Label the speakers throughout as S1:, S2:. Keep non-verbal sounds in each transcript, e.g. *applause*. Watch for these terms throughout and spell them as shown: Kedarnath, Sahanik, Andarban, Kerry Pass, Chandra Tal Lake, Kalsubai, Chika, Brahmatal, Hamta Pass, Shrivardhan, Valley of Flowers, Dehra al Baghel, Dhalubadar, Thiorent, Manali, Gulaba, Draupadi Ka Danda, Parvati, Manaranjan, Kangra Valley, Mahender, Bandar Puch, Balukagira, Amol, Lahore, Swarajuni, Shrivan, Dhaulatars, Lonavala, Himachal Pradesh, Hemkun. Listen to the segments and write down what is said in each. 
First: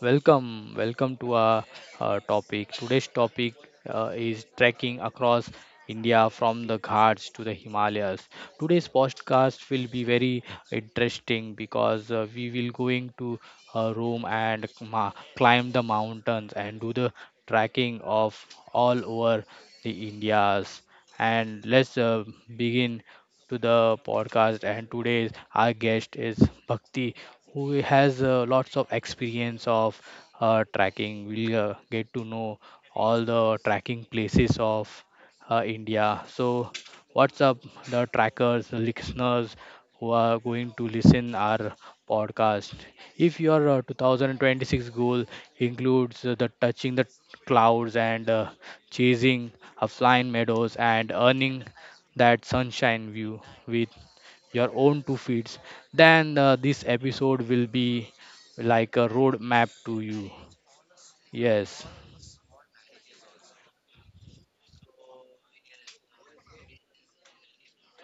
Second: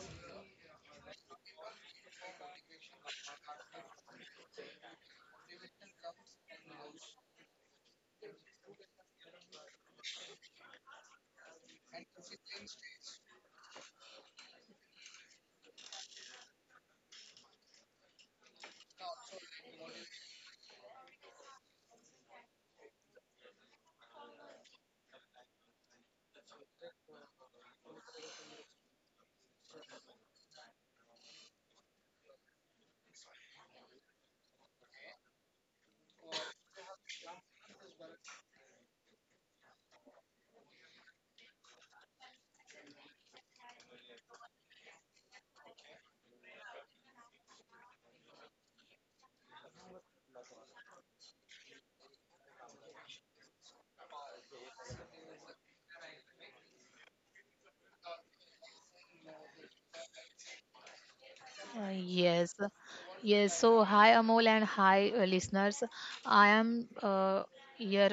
S1: Welcome, welcome to our, topic. Today's topic is trekking across India from the Ghats to the Himalayas. Today's podcast will be very interesting because we will going to Rome and climb the mountains and do the trekking of all over the Indias. And let's begin to the podcast. And today's our guest is Bhakti, who has lots of experience of tracking. We'll get to know all the tracking places of India. So, what's up, the trackers, the listeners who are going to listen our podcast? If your 2026 goal includes the touching the clouds and chasing a flying meadows and earning that sunshine view with your own 2 feet, then this episode will be like a road map to you.
S2: Uh,
S1: Yes,
S2: Yes, yes. So, hi Amol and hi listeners. I am your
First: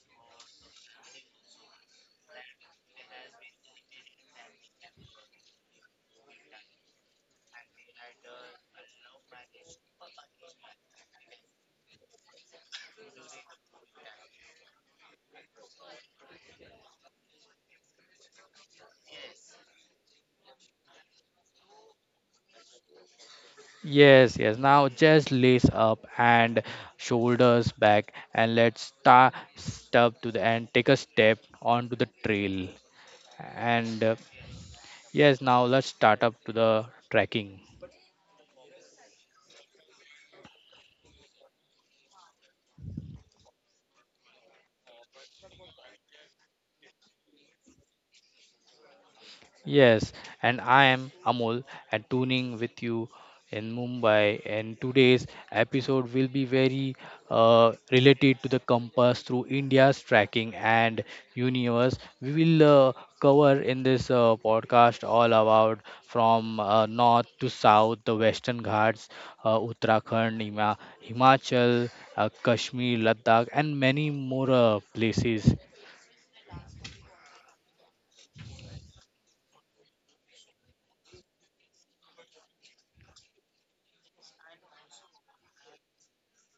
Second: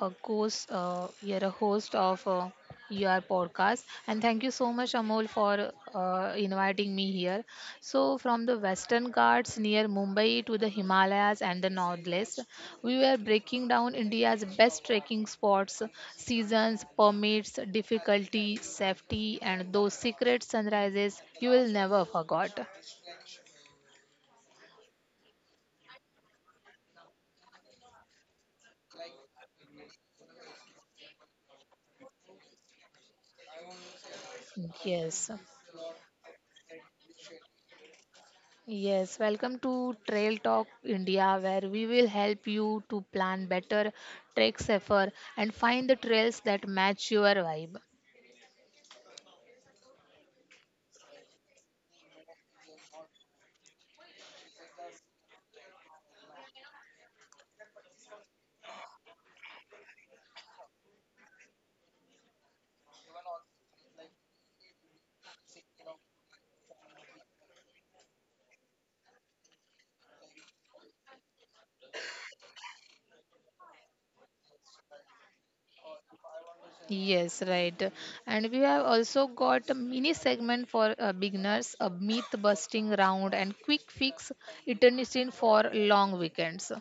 S2: your a host of your podcast, and thank you so much Amol for inviting me here. So, from the Western Ghats near Mumbai to the Himalayas and the Northwest, we were breaking down India's best trekking spots, seasons, permits, difficulty, safety, and those secret sunrises you will never forgot.
S1: yes, yes. Now just lace up and shoulders back, and let's start step to the and take a step onto the trail. And
S2: Yes,
S1: yes, now let's start up to the trekking.
S2: yes. Welcome to Trail Talk India, where we will help you to plan better, trek safer, and find the trails that match your vibe.
S1: Yes, and I am Amol and tuning with you in Mumbai. And today's episode will be very related to the compass through India's tracking and universe. We will cover in this podcast all about from north to south, the Western Ghats, Uttarakhand, Himachal, Kashmir, Ladakh, and many more places.
S2: Yes, right. And we have also got a mini segment for beginners, a myth busting round, and quick fix itineraries for long weekends.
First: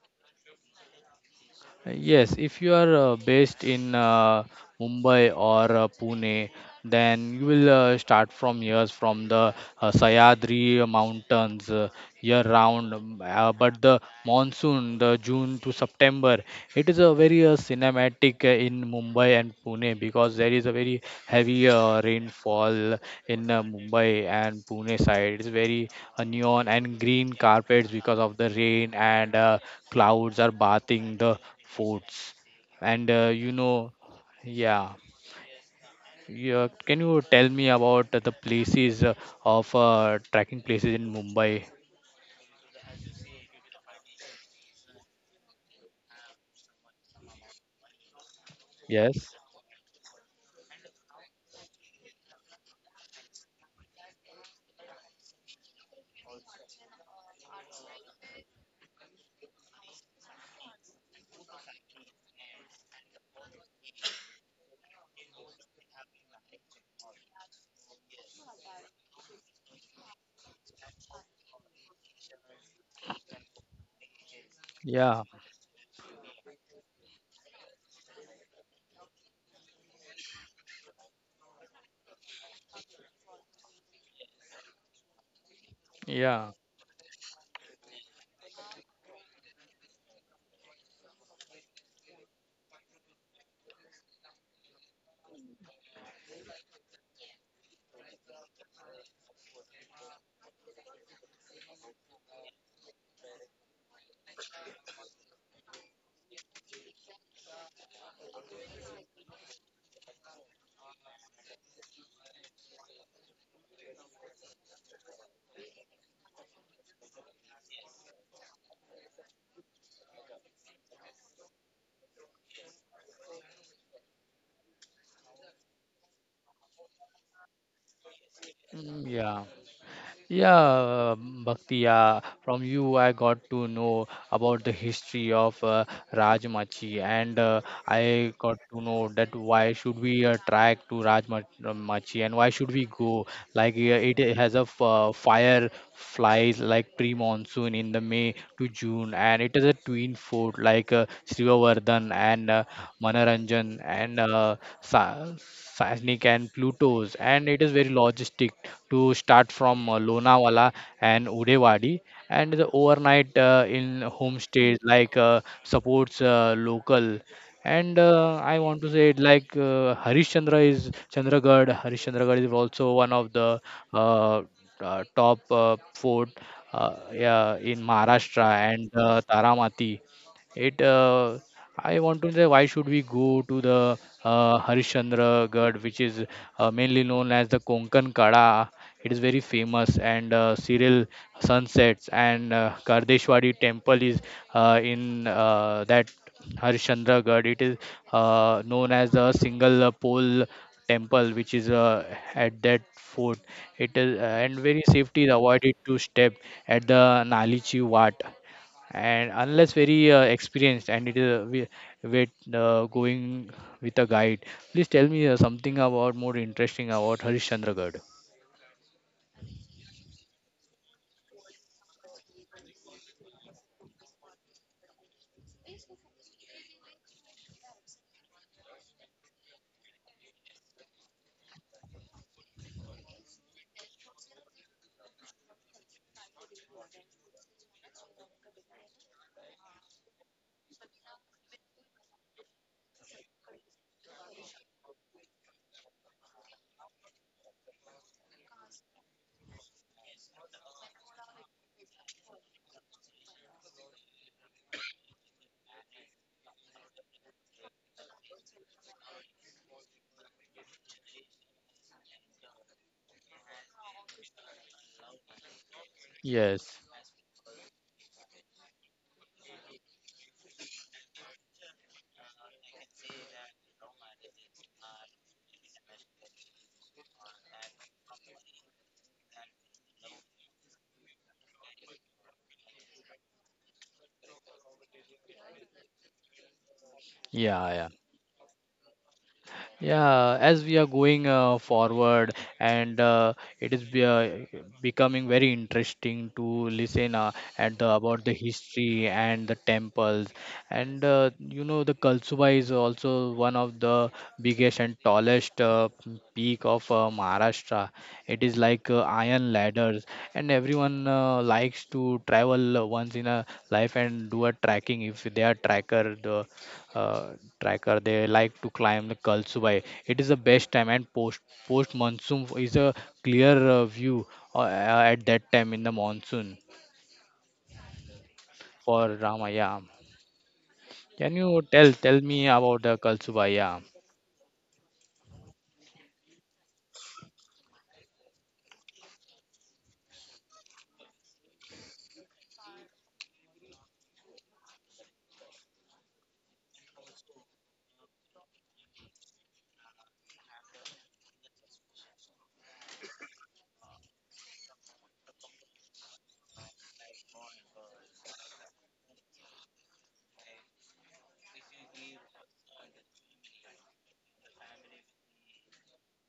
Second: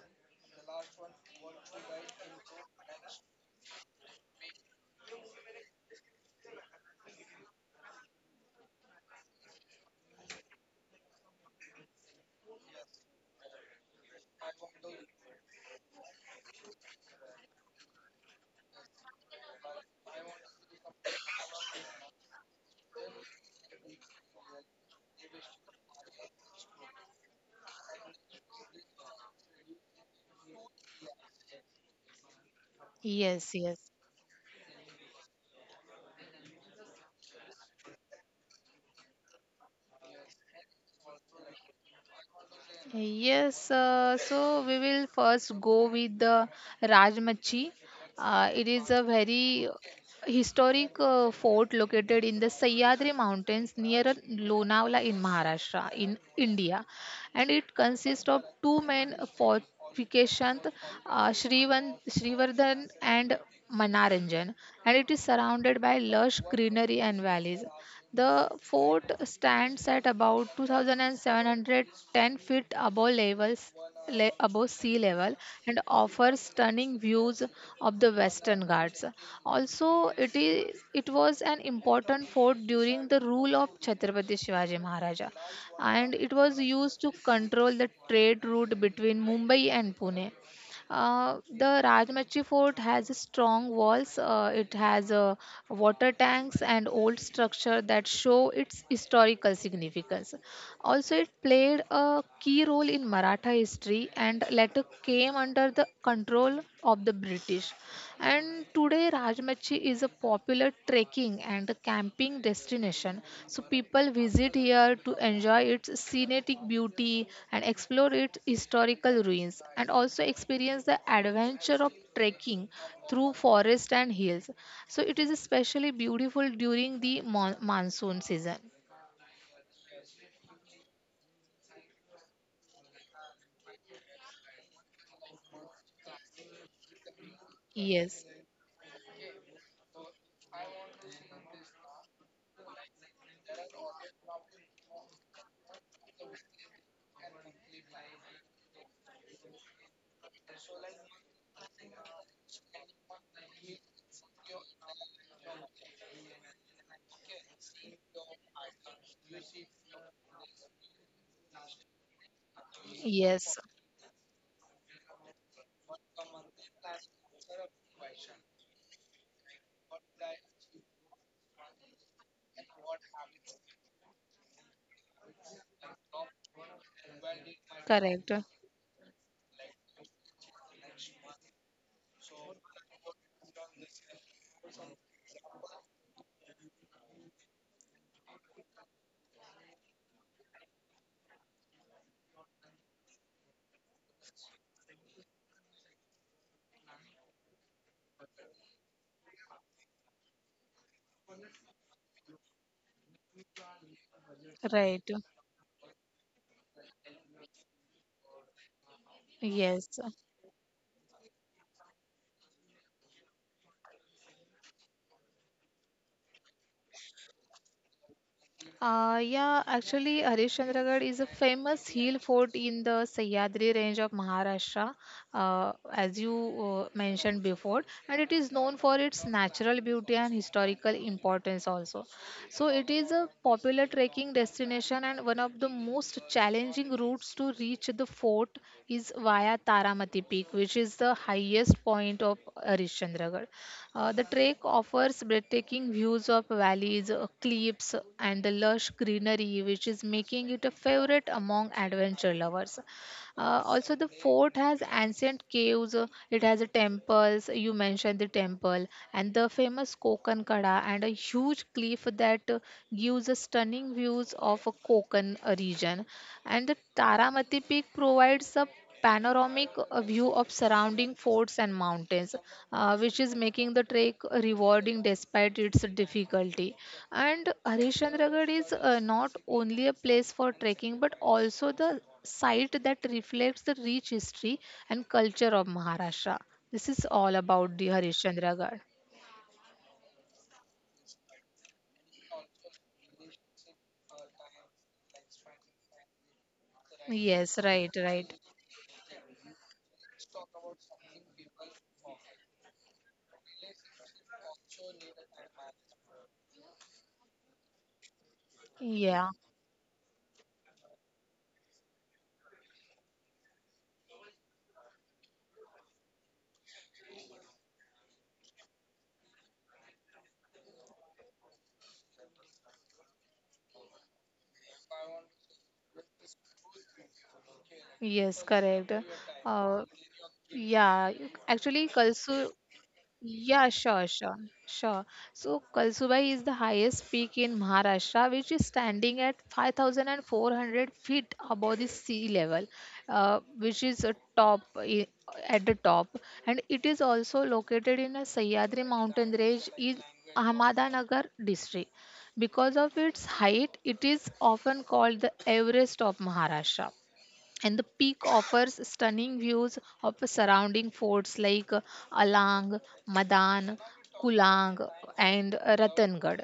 S1: Yes, if you are based in Mumbai or Pune, then you will start from here, from the Sayadri Mountains. Year round but the monsoon the june to september it is a very cinematic in mumbai and pune because there is a very heavy rainfall in mumbai and pune side it's very neon and green carpets because of the rain and clouds are bathing the forts and
S2: Yes, yes.
S1: yeah yeah, can you tell me about the places of trekking places in Mumbai?
S2: Yes, so we will first go with the Rajmachi. It is a
S1: Yes.
S2: very historic fort located in the Sahyadri Mountains near Lonavala in Maharashtra, in India, and it consists of two main fortifications, Shrivardhan and Manaranjan, and it is surrounded by lush greenery and valleys. The fort stands at about 2,710 feet above sea
S1: Yeah.
S2: level and offers stunning views of the Western Ghats. Also, it was an important fort during the rule of Chhatrapati Shivaji Maharaja, and it
S1: Yeah,
S2: was used to control the trade route between Mumbai and Pune. The Rajmachi Fort has strong walls. It has water tanks and old structure that show its historical significance. Also, it played a key role in Maratha history and later came under the control of the British. And today, Rajmachi is a popular trekking and camping destination. So, people visit here to enjoy its scenic beauty and explore its historical ruins and also experience the adventure of trekking through forest and hills. So, it is especially beautiful during the monsoon season.
S1: mm, yeah, yeah, Bhaktiya. From you, I got to know about the history of Rajmachi, and
S2: Yes,
S1: I got to know that why should we track to Rajmachi and why should we go? Like, it has a fire flies like pre-monsoon in the May to June, and it is a twin fort like Srivavardhan and Manaranjan and Sa- Sahanik and Pluto's, and it is very logistic to start from Lonavala and Udewadi, and the
S2: yes.
S1: overnight in homestays like supports local and I want to say it like Harishchandra is Chandragarh. Harishchandragarh is also one of the uh, top fort yeah, in
S2: Correct.
S1: Maharashtra and Taramati. It I want to say why should we go to the Harishchandragarh, which is mainly known as the Konkan Kada. It is very famous and serial sunsets and Kardeshwari temple is in that Harishchandragarh. It is known as the single pole temple which is at that fort it is and very
S2: Right.
S1: safety is avoided to step at the nalichi wat and unless
S2: Yes.
S1: very experienced and it is with going with a guide, please tell me something about more interesting about harishchandragarh.
S2: Yeah, actually, Harishchandragarh is a famous hill fort in the Sahyadri range of Maharashtra, as you mentioned before, and it is known for its natural beauty and historical importance also. So, it is a popular trekking destination, and one of the most challenging routes to reach the fort is via Taramati Peak, which is the highest point of Harishchandragarh. The trek offers breathtaking views of valleys, cliffs, and the lush greenery, which is making it a favorite among adventure lovers. Also, the fort has ancient caves, it has a temples, you mentioned the temple, and the famous Kokan Kada, and a huge cliff that gives a stunning views of a Kokan region. And the
S1: Yes,
S2: Taramati Peak provides a panoramic view of surrounding forts and mountains, which is making the trek rewarding despite its difficulty. And Harishandragarh is not only a place for trekking but also the site that reflects the rich history and culture of Maharashtra. This is all about the
S1: yeah.
S2: Harishandragarh.
S1: Yeah, as we are going forward, and it is be, uh, becoming very interesting to listen
S2: Yes, right,
S1: at the,
S2: right.
S1: about the history and the temples, and you know the Kalsuba is also one of the biggest and tallest peak of Maharashtra. It is like
S2: Yeah,
S1: iron ladders, and everyone likes to travel once in a life and do a trekking if they are tracker uh, tracker they like to climb the kalsubai. It is the best time and post monsoon is a clear view at that time in the monsoon
S2: yes, correct.
S1: for rama.
S2: Uh,
S1: Yeah,
S2: Yeah, you-
S1: can you
S2: actually,
S1: tell
S2: Kalsu.
S1: tell me about the kalsubai?
S2: Yeah,
S1: Yeah.
S2: sure. So, Kalsubai is the highest peak in Maharashtra, which is standing at 5,400 feet above the sea level, which is a top I- at the top, and it is also located in a Sahyadri mountain range in Ahmednagar district. Because of its height, it is often called the Everest of Maharashtra and the peak offers stunning views of surrounding forts like Alang, Madan, Kulang, and Ratan.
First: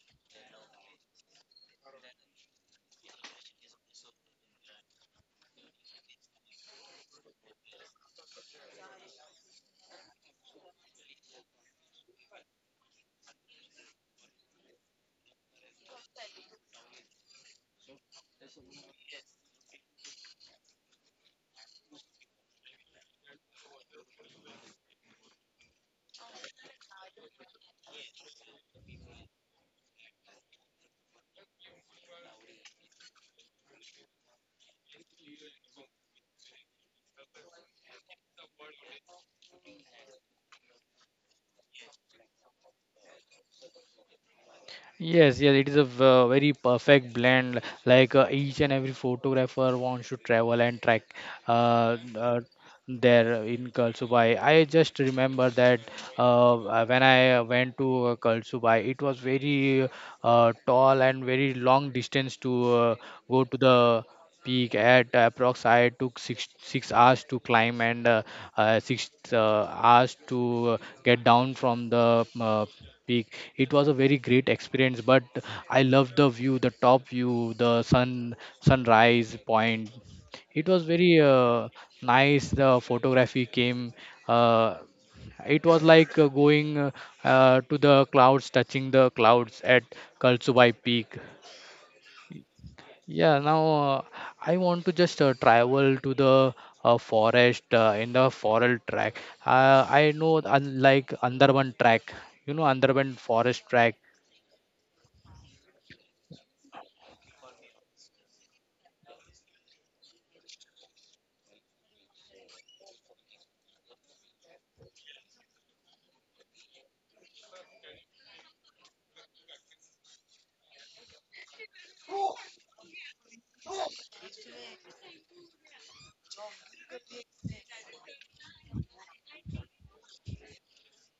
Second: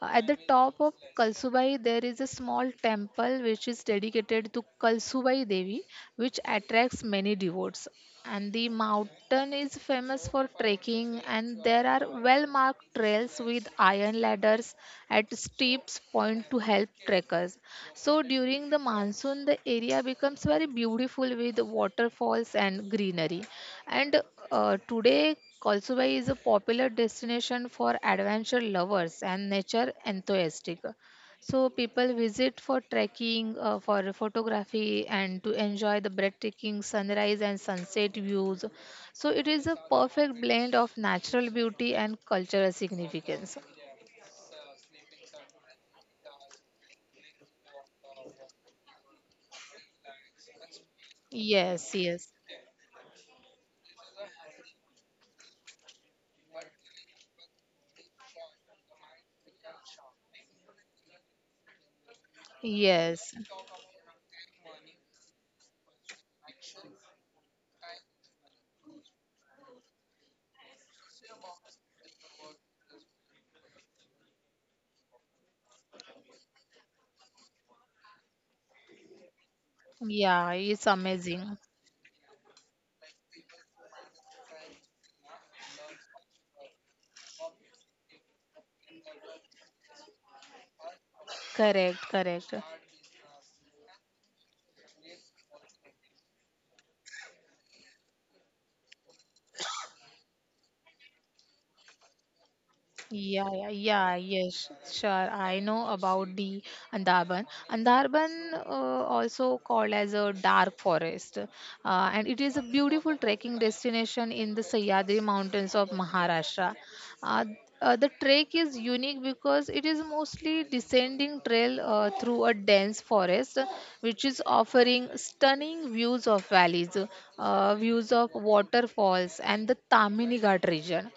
S2: At the top of Kalsubai, there is a small temple which is dedicated to Kalsubai Devi, which attracts many devotees. And the mountain is famous for trekking, and there are well marked trails with iron ladders at steep points to help trekkers. So during the monsoon, the area becomes very beautiful with waterfalls and greenery. And today, Kalsubai is a popular destination for adventure lovers and nature enthusiasts. So people visit for trekking, for photography, and to enjoy the breathtaking sunrise and sunset views. So it is a perfect blend of natural beauty and cultural significance.
S1: Yes, yes, it is a very perfect blend. Like each and every photographer wants to travel and track uh,
S2: Yes, yes,
S1: uh, there in Kalsubai. I just remember that when I went to Kalsubai, it was very tall and very long distance to go
S2: yes.
S1: to the peak at approx I took six hours to climb and six hours to uh, get down from the peak. It was a very great experience, but I loved the view, the top view, the sunrise point. It
S2: Yeah,
S1: was
S2: it's
S1: very
S2: amazing.
S1: nice. The photography came. Uh, it was like going to the clouds, touching the clouds at Kalsubai Peak.
S2: Correct, correct.
S1: Yeah, now I want to just travel to the forest in the forest track. I know un like Andarban track, you know Andarban
S2: Yeah, yeah,
S1: forest
S2: yeah,
S1: track.
S2: yes, sure. I know about the Andaman, also called as a dark forest, and it is a beautiful trekking destination in the Sahyadri Mountains of Maharashtra. Uh, the trek is unique because it is mostly descending trail through a dense forest, which is offering stunning views of valleys, views of waterfalls, and the Tamini Ghat region.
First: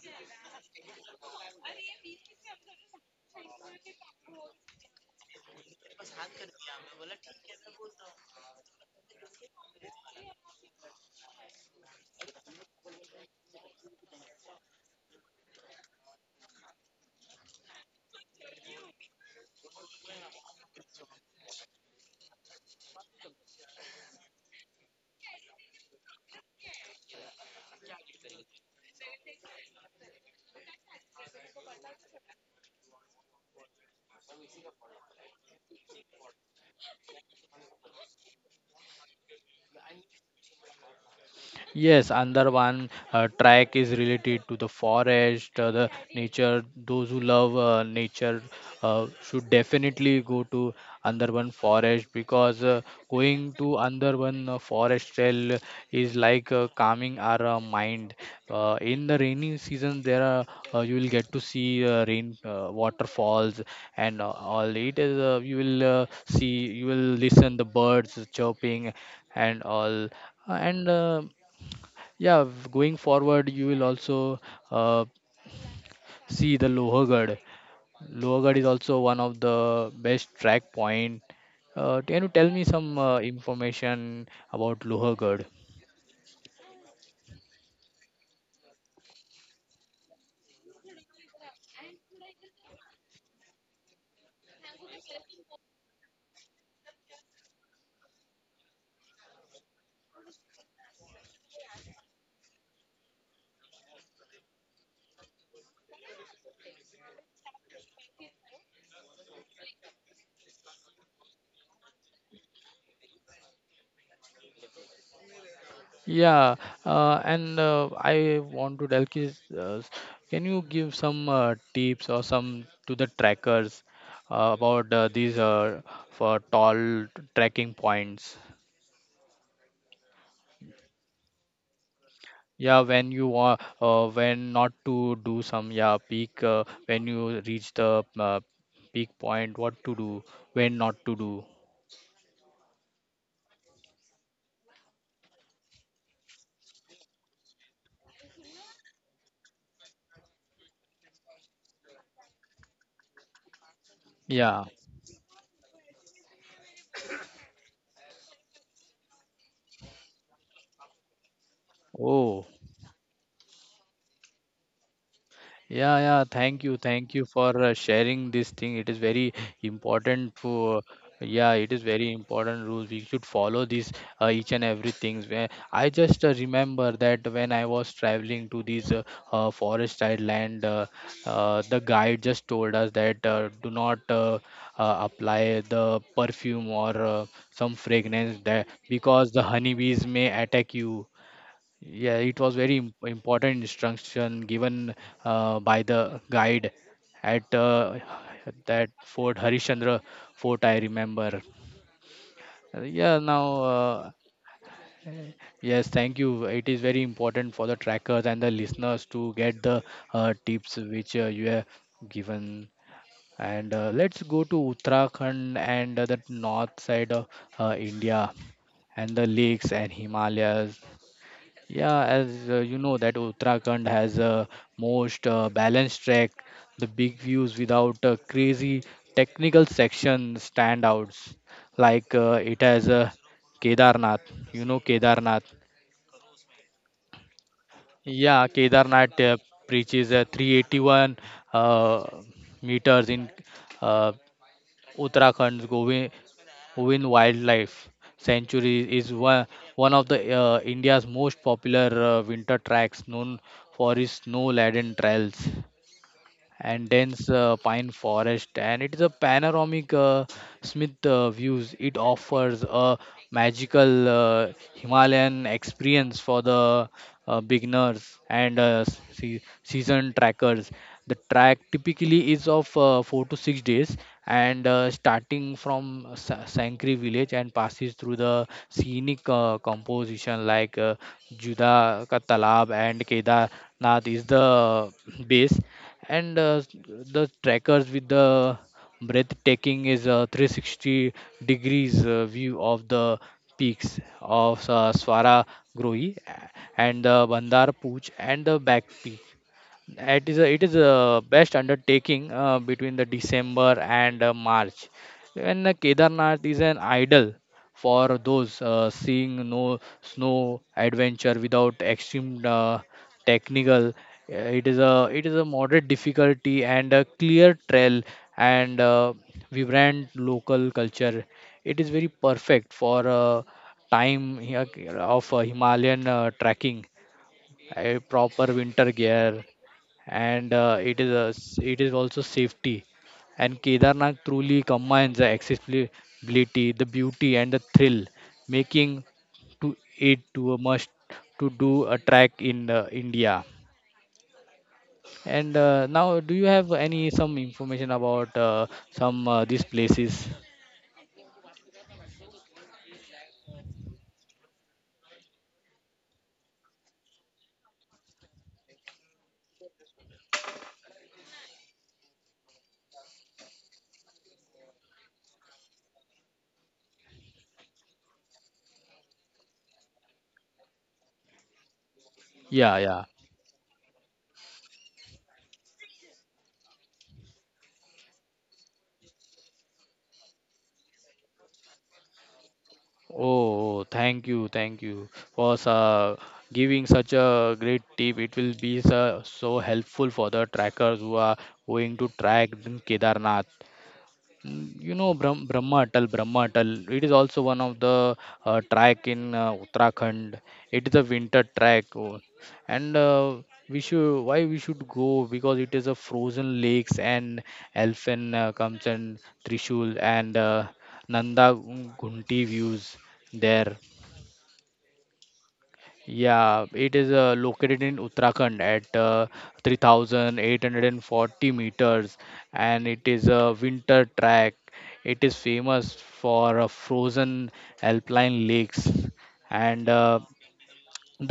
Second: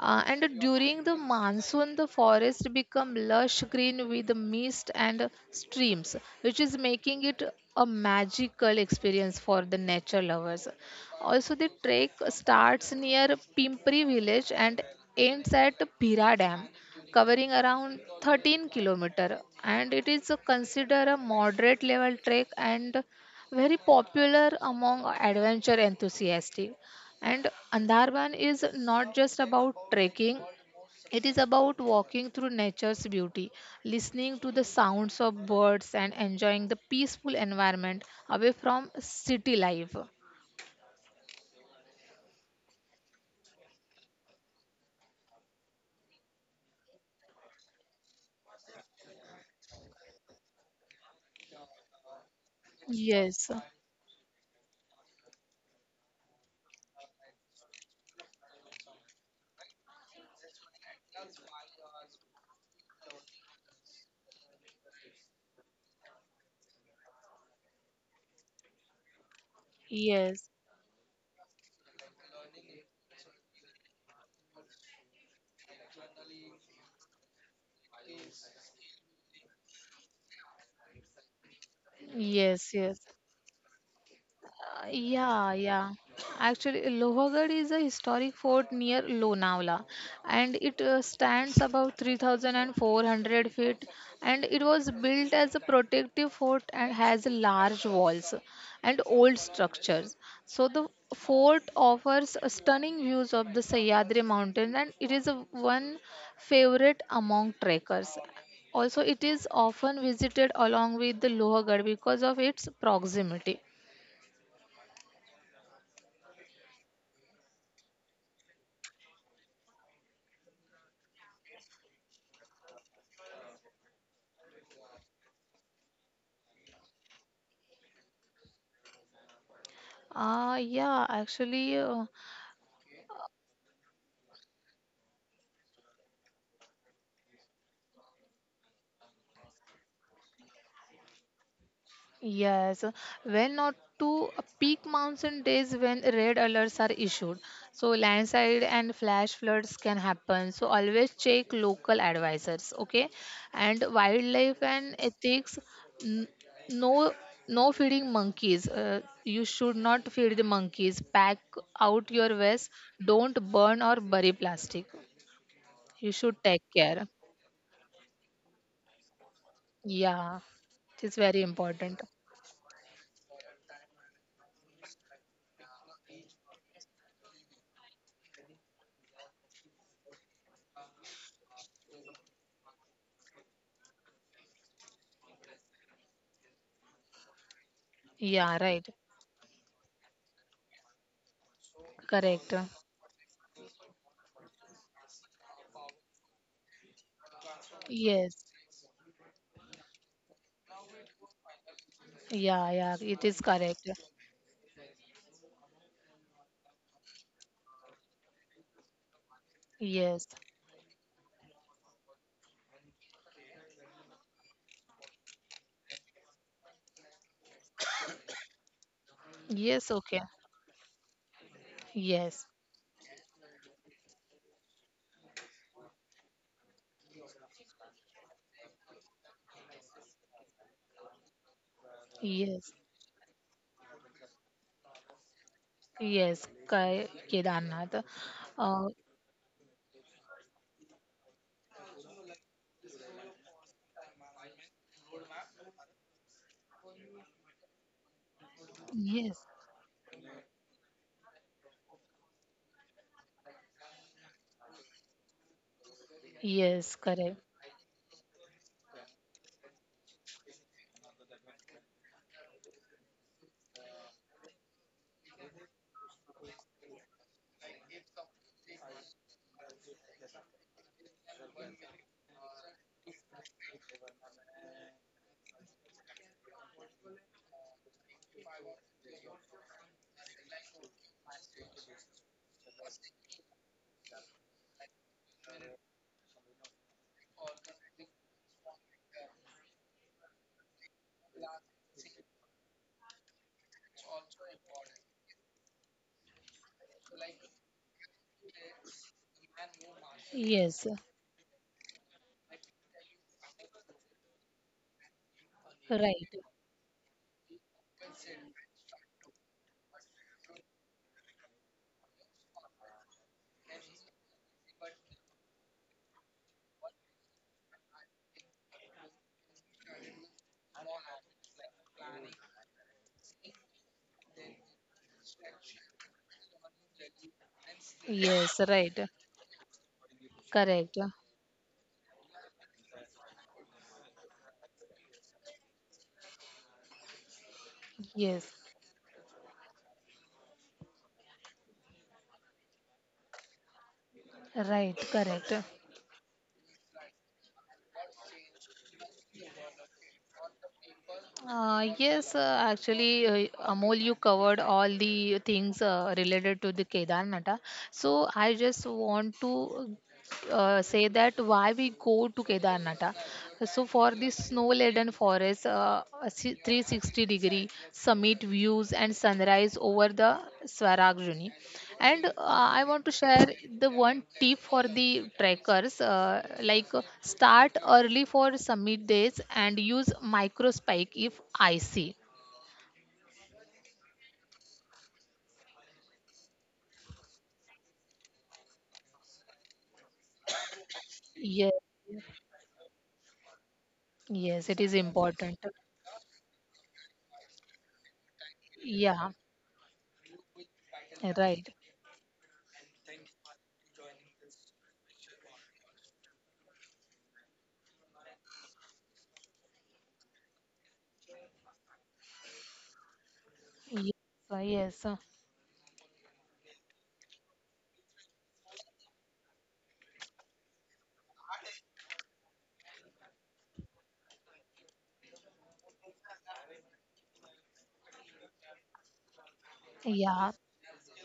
S2: And during the monsoon, the forest become lush green with mist and streams, which is making it a magical experience for the nature lovers. Also, the trek starts near Pimpri village and ends at Pira Dam, covering around 13 kilometer, and it is considered a moderate level trek and very popular among adventure enthusiasts. And Andarban is not just about trekking, it is about walking through nature's beauty, listening to the sounds of birds, and enjoying the peaceful environment away from city life.
S1: Yes, another one track is related to the forest, the nature. Those who love nature should definitely go to Andarban forest because
S2: Yes,
S1: going to Andarban forest trail is like calming our mind. In the rainy season, there are you will get to see rain waterfalls and all. It is you will see you will listen the birds chirping and all.
S2: yes,
S1: And yeah, going forward, you will also uh, see the Lohargarh. Lohargarh is also one of the best track point. Can you tell me
S2: yes,
S1: some
S2: yes.
S1: information about Lohargarh?
S2: Yeah. Actually, Lohagarh is a historic fort near Lonavala, and it stands about 3,400 feet. And it was built as a protective fort and has large walls and old structures. So the fort offers a stunning views of the Sahyadri mountain, and it is a one favorite among trekkers. Also, it is often visited along with the Lohagarh because of its proximity.
S1: Yeah, and I want to tell kids, can you give some tips or some to the trackers about these for tall trekking points?
S2: Ah, yeah, actually, uh,
S1: Yeah, when you want, when not to do some, yeah, peak, when you reach the peak point, what to do, when not to do.
S2: yes. When not to peak mountain days when red alerts are issued. So landslide and flash floods can happen. So always check local advisors, okay? And wildlife
S1: Yeah.
S2: and ethics, n- no no feeding monkeys. You should not feed the monkeys. Pack out your
S1: Oh.
S2: waste. Don't burn or bury plastic.
S1: Yeah,
S2: You
S1: yeah.
S2: should take care.
S1: Thank you for sharing this thing. It is very
S2: Yeah,
S1: important for.
S2: it is very
S1: Yeah, it is
S2: important.
S1: very important rules. We should follow these each and every things. Where I just remember that when I was traveling to this forest side land, the guide just told us that do not apply the perfume or some fragrance
S2: Yeah,
S1: that
S2: right.
S1: because the honeybees may attack you. Yeah, it was
S2: Correct.
S1: very important instruction given by the guide at
S2: Yes.
S1: that Fort Harishchandra Fort, I remember.
S2: Yeah, yeah, it
S1: Yeah,
S2: is
S1: now,
S2: correct.
S1: yes, thank you. It is very important for the trackers and the listeners to get the
S2: Yes.
S1: tips which you have given. And let's go to Uttarakhand and the north side of India and the lakes
S2: Yes,
S1: and
S2: okay.
S1: Himalayas. Yeah, as
S2: Yes.
S1: you know that Uttarakhand has a most balanced track, the big views without crazy technical section standouts. Like it
S2: Yes.
S1: has Kedarnath, you know Kedarnath.
S2: Yes, Kedarnath.
S1: Yeah,
S2: Uh,
S1: Kedarnath reaches 381 uh, meters in uh, Uttarakhand's Govind Win Wildlife Sanctuary is
S2: yes.
S1: one of the India's most popular winter tracks known for its snow-laden trails and
S2: Yes,
S1: dense
S2: correct.
S1: pine forest and it is a panoramic smith views it offers a magical himalayan experience for the beginners, and season trackers. The track typically is of 4 to 6 days and starting from Sankri village and passes through the scenic composition like Juda Ka Talab and Kedarnath is the base and the trackers with the breathtaking is a 360 degrees view of the peaks of Swara Grohi and the Bandar Puch and the Back Peak. It is
S2: Yes.
S1: a best undertaking between the December and March, when the
S2: Right.
S1: Kedarnath is an idol for those seeing no snow adventure without extreme technical. It is a moderate difficulty and a clear trail and vibrant local culture. It is very perfect for time here of Himalayan trekking a proper
S2: Yes,
S1: winter
S2: right.
S1: gear, and
S2: Correct.
S1: it is also safety. And Kedarnath truly combines the accessibility, the beauty, and the thrill,
S2: Yes.
S1: making to it to a must to do a track in India.
S2: Right,
S1: And
S2: correct.
S1: now, do you have any some information about some these places?
S2: Yes, actually, Amol, you covered all the things related to the Kedarnatha. So I just want to say that why we go to Kedarnatha. So for the snow-laden forest, 360-degree summit views and sunrise over the Swarajuni and
S1: Yeah,
S2: I
S1: yeah.
S2: want to share the one tip for the trackers like uh, start early for summit days and use micro spike if I see
S1: Oh, oh, thank you for giving such a great tip. It will be so, so helpful for the trackers who are
S2: yes
S1: going to track in Kedarnath.
S2: yes
S1: Mm,
S2: it
S1: you
S2: is
S1: know,
S2: important
S1: Brahma Atal, Brahma Atal, it is also one of the track in
S2: yeah
S1: Uttarakhand. It is a winter
S2: right
S1: track, oh, and we should why we should go because it is a frozen lakes and elephant comes and Trishul and Nanda Gunti views there.
S2: yes yes
S1: Yeah, it is located in Uttarakhand at 3,840 meters, and it is a winter track. It is famous for frozen alpine lakes, and
S2: yeah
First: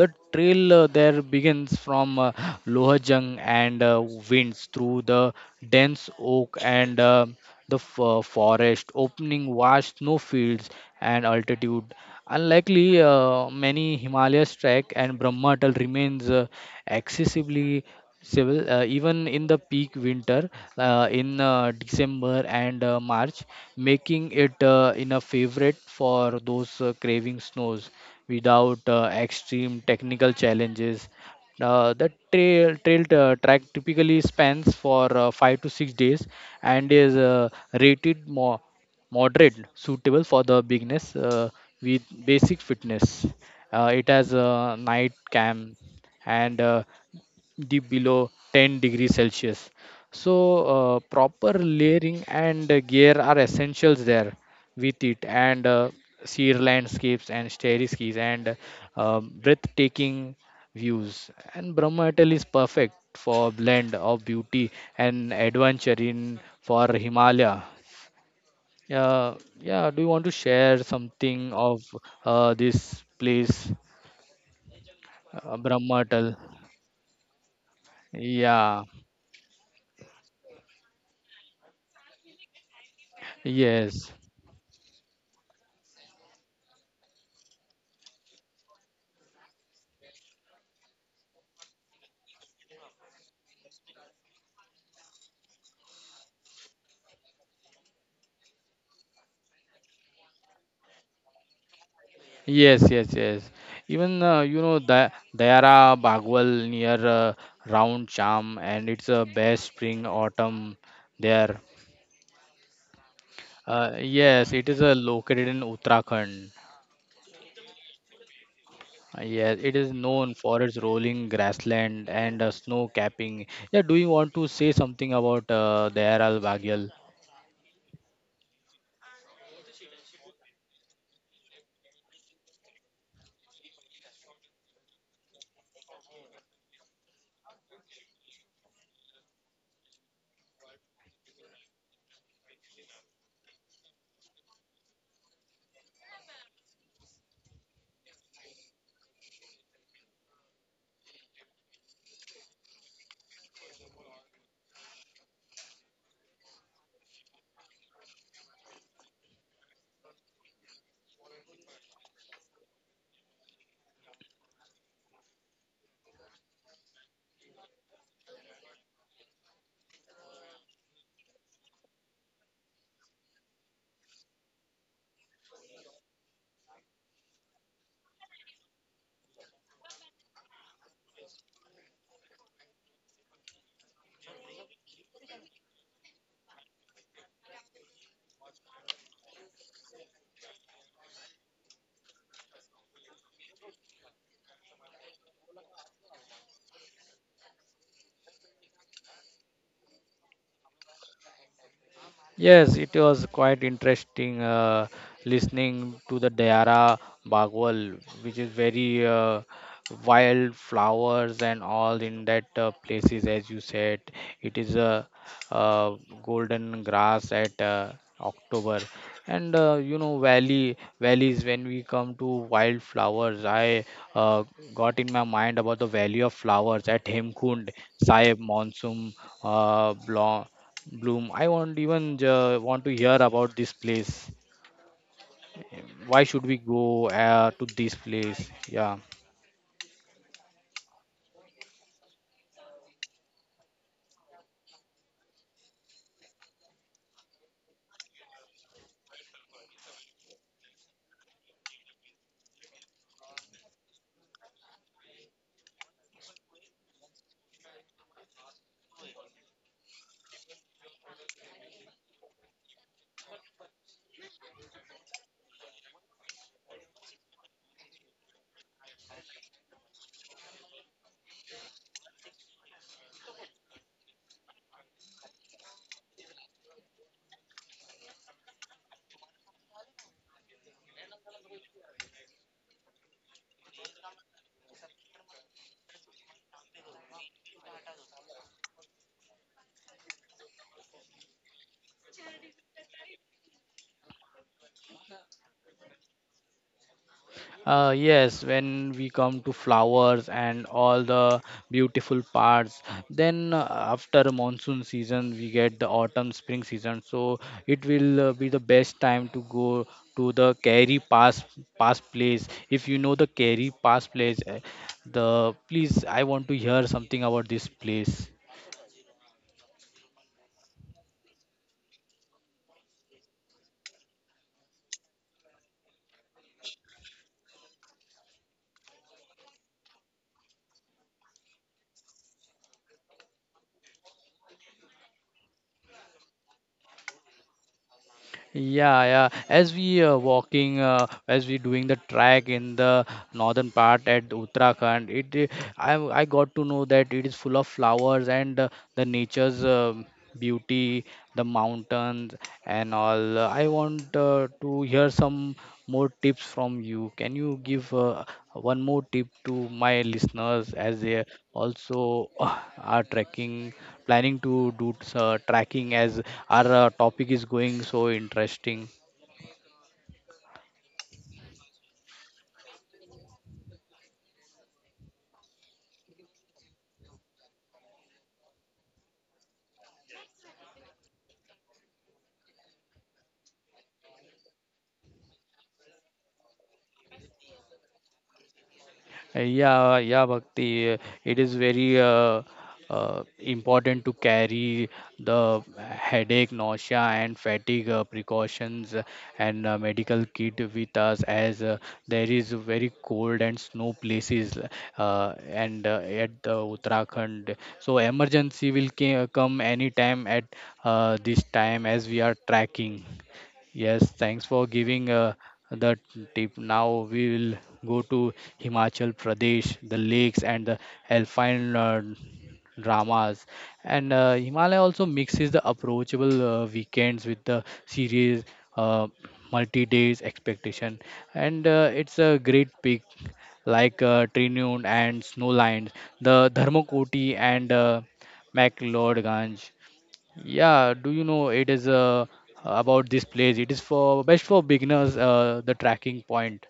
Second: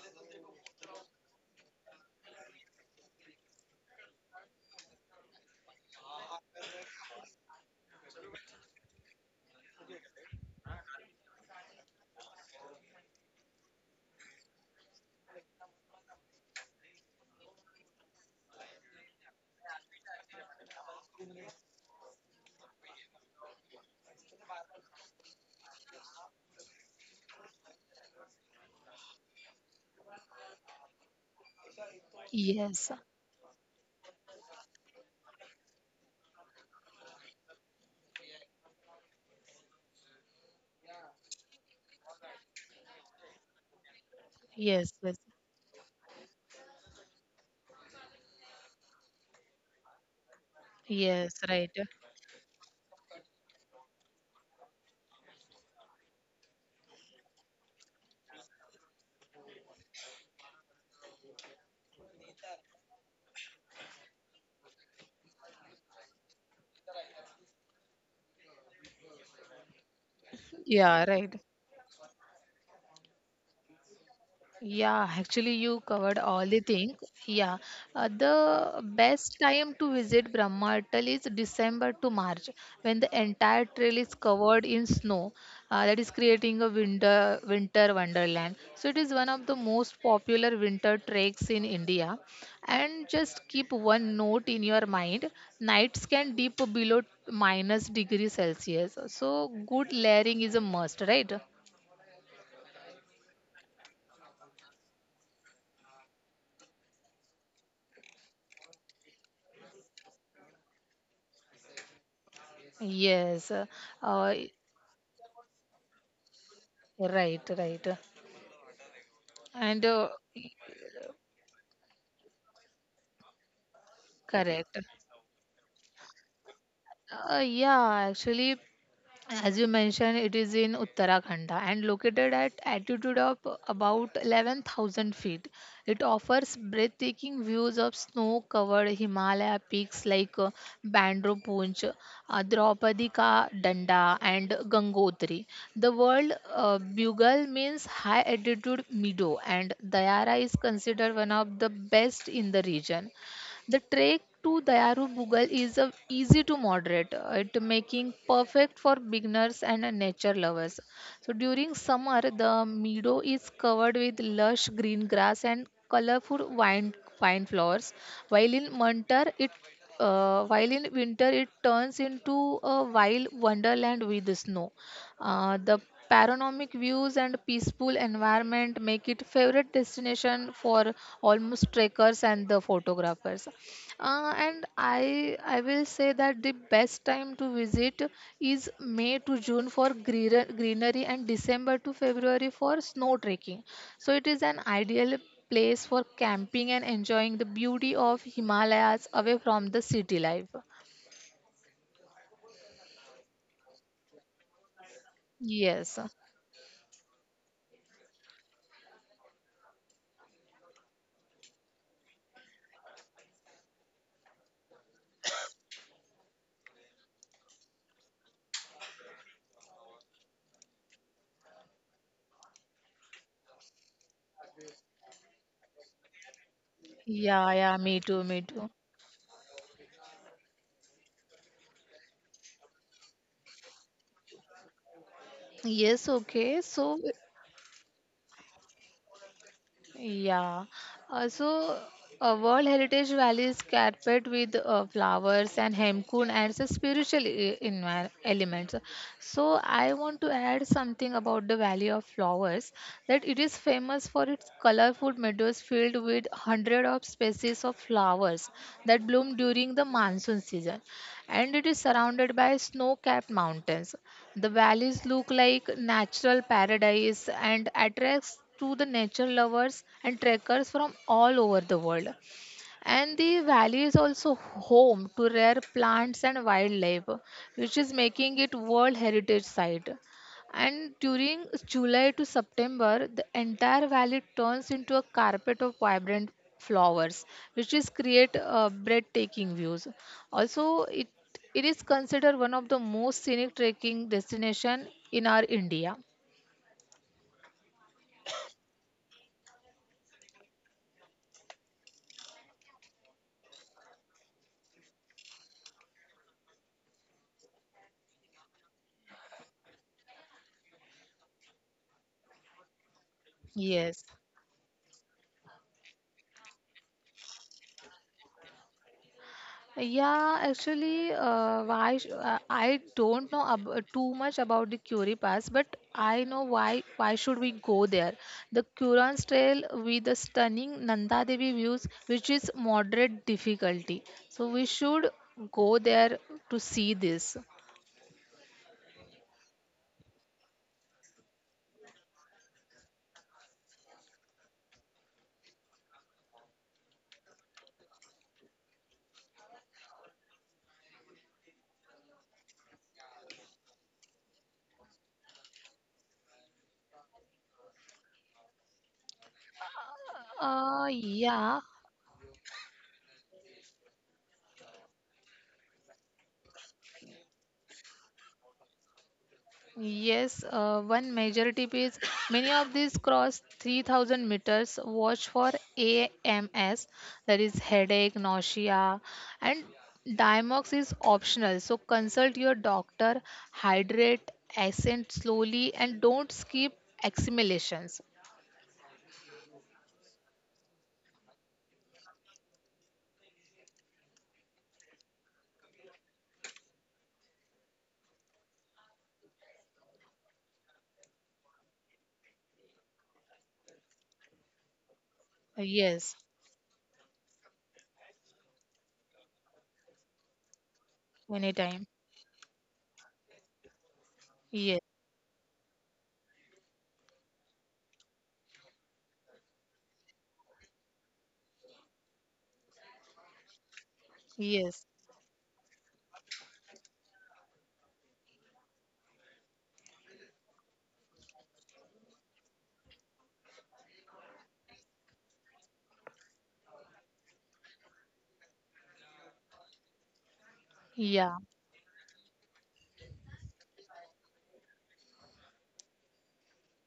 S1: the trail there begins from Lohajung and winds through the dense oak and the forest, opening vast snowfields and altitude. Unlikely, many Himalayas trek and Brahma Atal remains excessively civil even in the peak winter in December and March, making it in a favorite for those craving snows without extreme technical challenges. uh, the trail
S2: yes
S1: trail t- track typically spans for 5 to 6 days and is rated more moderate, suitable for the beginners with basic fitness. It has a
S2: yes
S1: night
S2: yes
S1: camp and deep below 10 degrees Celsius. So,
S2: yes
S1: proper
S2: right
S1: layering and gear are essentials there with it, and sheer landscapes and stair skis and breathtaking views and brahmatal is perfect for blend of beauty and adventure in for himalaya. Yeah, yeah, do you want to share
S2: yeah right
S1: something of this place,
S2: Yeah, actually, you covered
S1: brahmatal?
S2: all the things. Yeah, the
S1: Yeah,
S2: best time to visit Brahmatal is December to March when the entire trail is
S1: yes.
S2: covered in snow. That is creating a winter wonderland. So it is one of the most popular winter treks in India. And just keep one note in your mind: nights can dip below minus degree Celsius. So good layering is a must, right?
S1: Yes, yes, yes. Even you know the Dayara Bagwal near Round Cham, and it's a best spring autumn there.
S2: Yes. Uh,
S1: Yes, it is located in Uttarakhand.
S2: Right, right.
S1: Yes, it
S2: And
S1: is known for its rolling grassland and snow capping. Yeah, do you want to say
S2: correct.
S1: something about Dehra al Baghel?
S2: Yeah, actually, as you mentioned, it is in Uttarakhand and located at altitude of about 11,000 feet. It offers breathtaking views of snow-covered Himalaya peaks like Bandro Punj, Draupadi Ka Danda, and Gangotri. The word bugle means high altitude meadow, and Dayara is considered one of the best in the region. The trek to Dayaru Bugal is a, easy to moderate, it making perfect for beginners and nature lovers. So during summer, the meadow is covered with lush green grass and colorful wine vine flowers, while in winter it while in winter it turns into a wild wonderland with snow the Panoramic views and peaceful environment make it favorite destination for almost trekkers and the photographers. And I will say that the best time to visit is May to June for greenery and December to February for snow trekking. So it is an ideal place for camping and enjoying the beauty of Himalayas away from the city life.
S1: Yes, it was quite interesting
S2: Yes.
S1: listening to the Dayara Bagwal, which is very wild flowers and all in that places, as you said. It is a uh, uh, golden grass at October, and you know valleys. When we come to wild flowers, I uh, got in my mind about the Valley of Flowers at Hemkund
S2: Yeah, yeah, me
S1: Sahib
S2: too, me too.
S1: Monsoon uh, Bloom. I want even want to hear about this place. Why
S2: Yes,
S1: should we
S2: okay.
S1: go to this place? Yeah.
S2: Yeah. So, World Heritage Valley is carpet with flowers and hemkun adds a spiritual element. So, I want to add something about the Valley of Flowers that it is famous for its colorful meadows filled with hundred of species of flowers that bloom during the monsoon season and it is surrounded by snow capped mountains. The valleys look like natural paradise and attracts to the nature lovers and trekkers from all over the world. And the valley is also home to rare plants and wildlife, which is making it World Heritage Site. And during July to September, the entire valley turns into a carpet of vibrant flowers, which is create breathtaking views. Also, it is considered one of the most scenic trekking destination in our India.
S1: Yes, when we come to flowers and all the beautiful parts, then after monsoon season we get the autumn spring season. So it will be the best time to go to the Kerry Pass place. If you know the Kerry
S2: Yes.
S1: Pass place, the please I want to hear something about this place.
S2: Yeah, actually, I don't know too much about the Curie Pass, but I know why. Why should we go there? The Kuran's Trail with the stunning Nanda Devi views, which is moderate difficulty, so we should go there to see this.
S1: Yeah, yeah. As we walking, as we doing the track in the northern part at Uttarakhand, it uh, I got to know that it is full of flowers and the nature's beauty, the mountains and all. I want to hear some more tips from you. Can you give one more tip to my listeners
S2: Uh,
S1: as they
S2: yeah,
S1: also are tracking, planning to do tracking as our topic is going so interesting?
S2: Yes, one major tip is many of these cross 3000 meters. Watch for AMS, that is headache, nausea, and Diamox is optional. So consult your doctor, hydrate, ascend slowly, and don't skip accumulations.
S1: Yeah, yeah, Bhakti. It is very important to carry the headache, nausea, and fatigue precautions and medical kit with us as there is very cold and snow places and
S2: Yes,
S1: at the Uttarakhand. So emergency will ca- come anytime at this
S2: anytime.
S1: time as we are tracking. Yes, thanks for
S2: Yes,
S1: giving the tip. Now we will go to Himachal Pradesh, the lakes and the alpine dramas. And Himalaya
S2: yes,
S1: also mixes the approachable weekends with the series uh, multi-days expectation. And it's a great peak like Trinun and Snowland, the Dharmakoti and McLeodganj. Yeah, do
S2: yeah,
S1: you know it is about this place? It is for best for beginners, the tracking point.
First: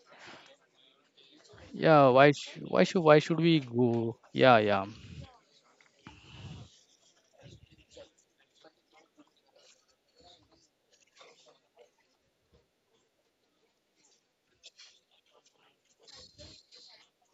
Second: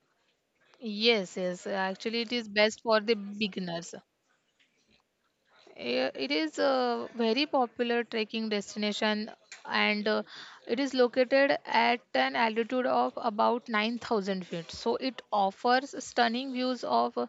S2: yes, yes.
S1: Yeah,
S2: Actually,
S1: why
S2: it
S1: sh
S2: is
S1: why
S2: best
S1: should
S2: for
S1: why
S2: the
S1: should we
S2: beginners.
S1: go? Yeah, yeah.
S2: It is a very popular trekking destination and it is located at an altitude of about 9,000 feet. So it offers stunning views of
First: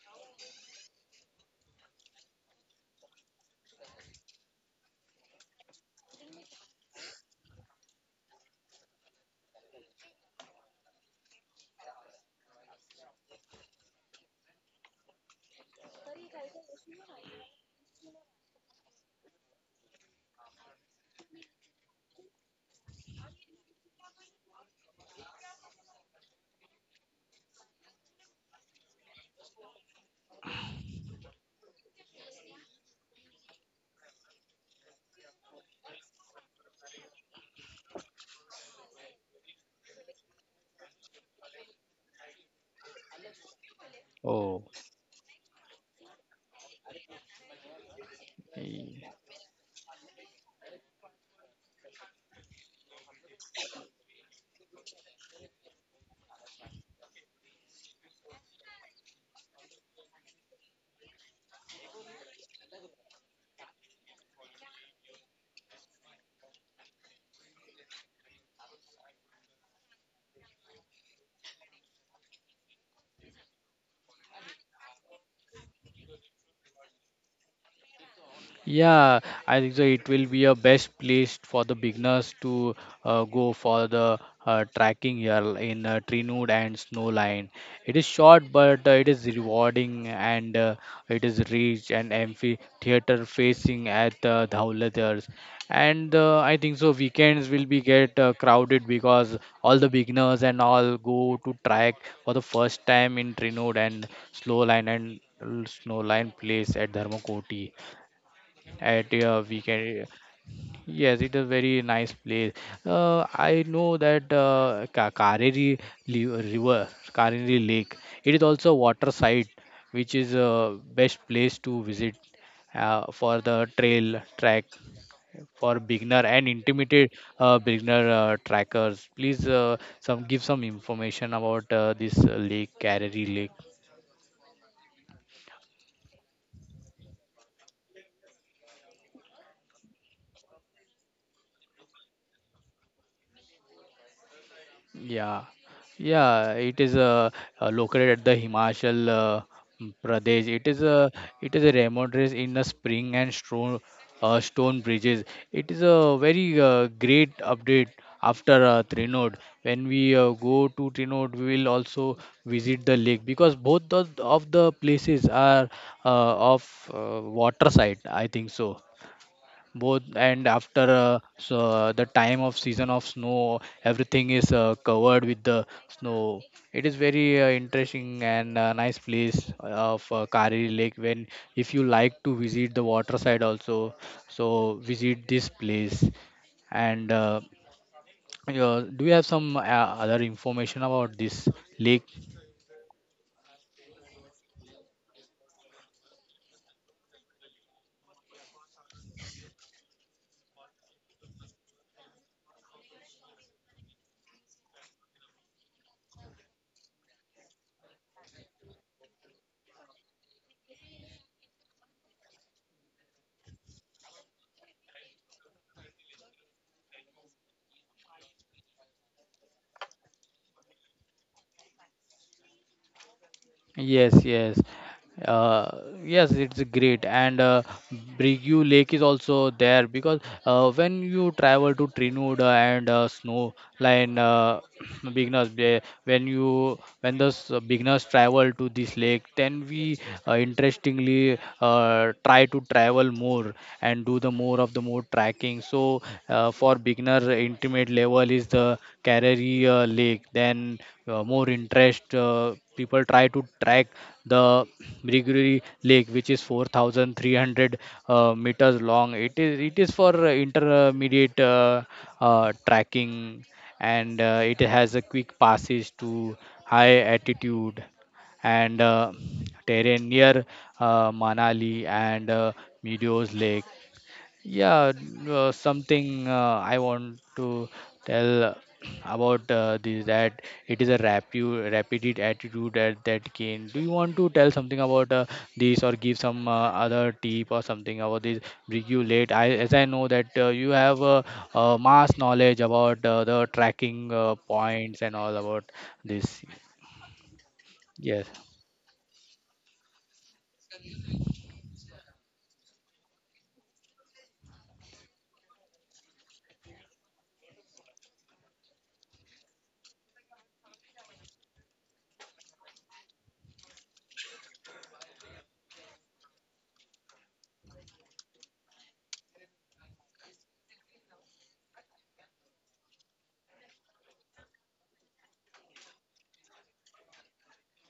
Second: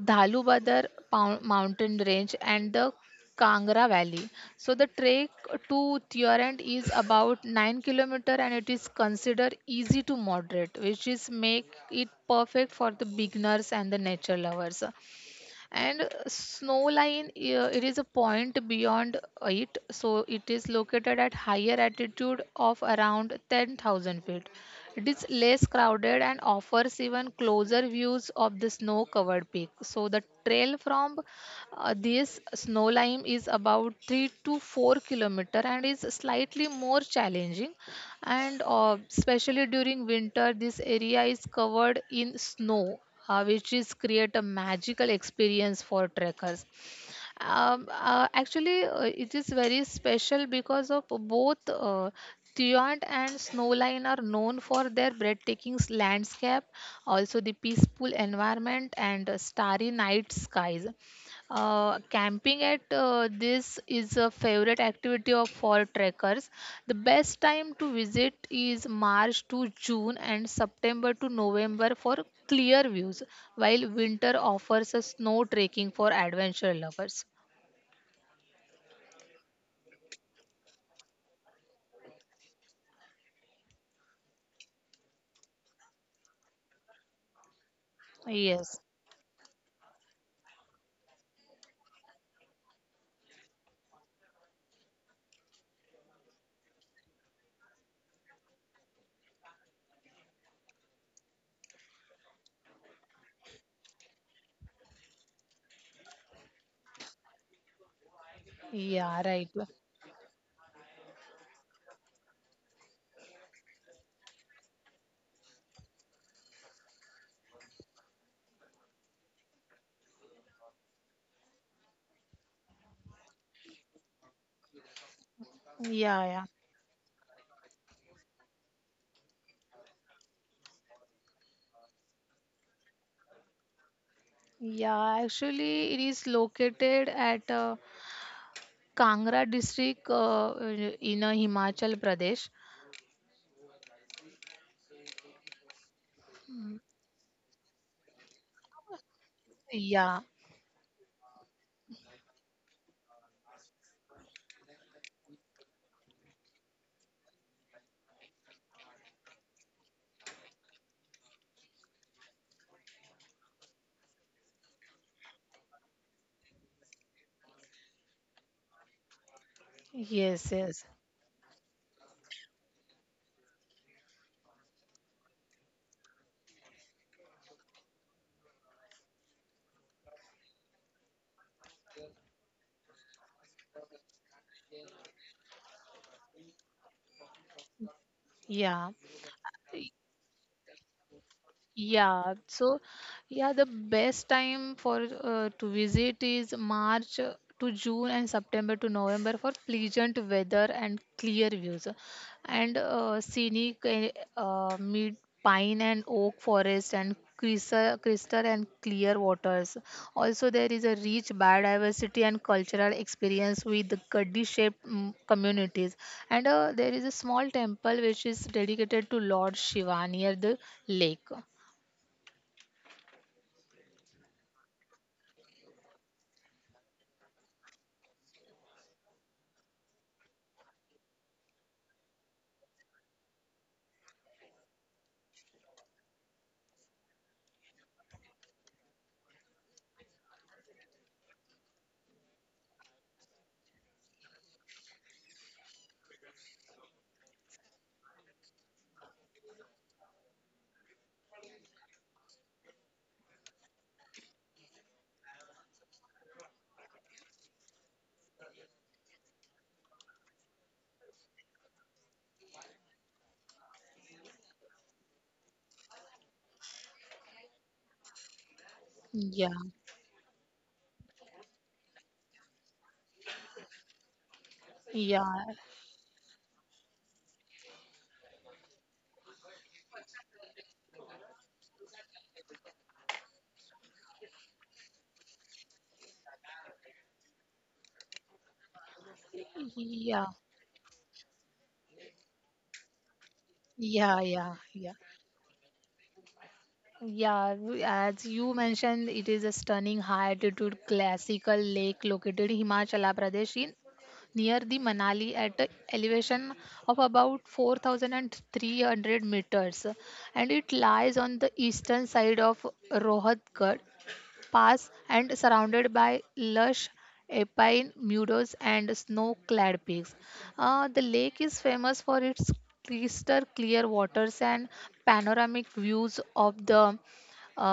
S2: Dhalubadar mountain range and the Kangra Valley. So the trek to Thiorent is about 9 kilometer and it is considered easy to moderate, which is make it perfect for the beginners and the nature lovers. And snow line, it is a point beyond it, so it is located at higher altitude of around 10,000 feet. It is less crowded and offers even closer views of the snow covered peak, so the trail from this snow line is about 3 to 4 kilometer and is slightly more challenging, and especially during winter this area is covered in snow, which is create a
S1: Oh,
S2: magical experience for trekkers. Actually it is very special because of both Tuyant and Snowline are known for their breathtaking landscape, also the peaceful environment and starry night skies. Camping at this is a favorite activity of fall trekkers. The best time to visit is March to June and September to November for clear views, while winter offers a snow trekking for adventure lovers.
S1: yeah, I think so. It will be a best place for the beginners to go for the tracking here in Trinud and Snowline. It is short, but
S2: Yes.
S1: it is rewarding and it is rich and amphitheater facing at Dhaulatars. And I think so. Weekends will be get crowded because all the beginners and all go to track for the first time in Trinud and Snowline place at Dharmakoti at
S2: Yeah, right.
S1: weekend. Yes, it is very nice place. I know that Kareri li- River, Kareri Lake. It is also a water site, which is best place to visit for the trail track for beginner and
S2: Yeah, yeah.
S1: intermediate beginner trackers. Please some give some information about this lake, Kareri Lake.
S2: Yeah, actually, it is located at Kangra district in Himachal Pradesh.
S1: Yeah, yeah, it
S2: Mm,
S1: is uh, uh, located at the Himachal
S2: yeah,
S1: Pradesh. It is a remote race in the spring and stone bridges. It is a very great update after Trinod. When we go to Trinod, we will also visit the lake because both the, of the places are of water side. I think so both and
S2: yes,
S1: after
S2: yes.
S1: so the time of season of snow everything is covered with the snow. It is very interesting and nice place of kari lake when if you like to visit the water side also, so visit this place and do you
S2: Yeah.
S1: have some other information about this lake?
S2: Yeah, so yeah, the best time for to visit is March to June and September to November for pleasant weather and clear views, and scenic mid pine and oak forest and crystal and clear waters. Also, there is a rich biodiversity and cultural experience with the Gaddi-shaped communities, and there is a small temple which is dedicated to Lord Shiva near the lake.
S1: Yes, yes. Uh, yes, it's great. And Brigu Lake is also there because when you travel to Trinooda and Snowline *clears throat* beginners, they- when you when the s- beginners travel to this lake, then we interestingly try to travel more and do the more of the more tracking. So for beginner intermediate level is the Kareri lake, then more interest people try to track the Brigiri lake, which is 4300 meters long. It is it is for intermediate tracking, and it has a quick passes to high altitude and
S2: Yeah,
S1: terrain near Manali and Meadows Lake. Yeah,
S2: yeah,
S1: something I want to tell *clears throat* about this, that it is a rapid attitude at that gain. Do you want to tell something about this or give some other tip or something about this? Bring you late. I as I know that
S2: yeah,
S1: you have mass knowledge about the tracking
S2: yeah, yeah, yeah.
S1: points and all about this.
S2: Yeah,
S1: Yes.
S2: as you mentioned, it is a stunning high altitude classical lake located in Himachala Pradesh in near the Manali at a elevation of about 4,300 meters, and it lies on the eastern side of Rohatgat pass and surrounded by lush alpine meadows and snow-clad peaks. The lake is famous for its crystal clear waters and panoramic views of the uh,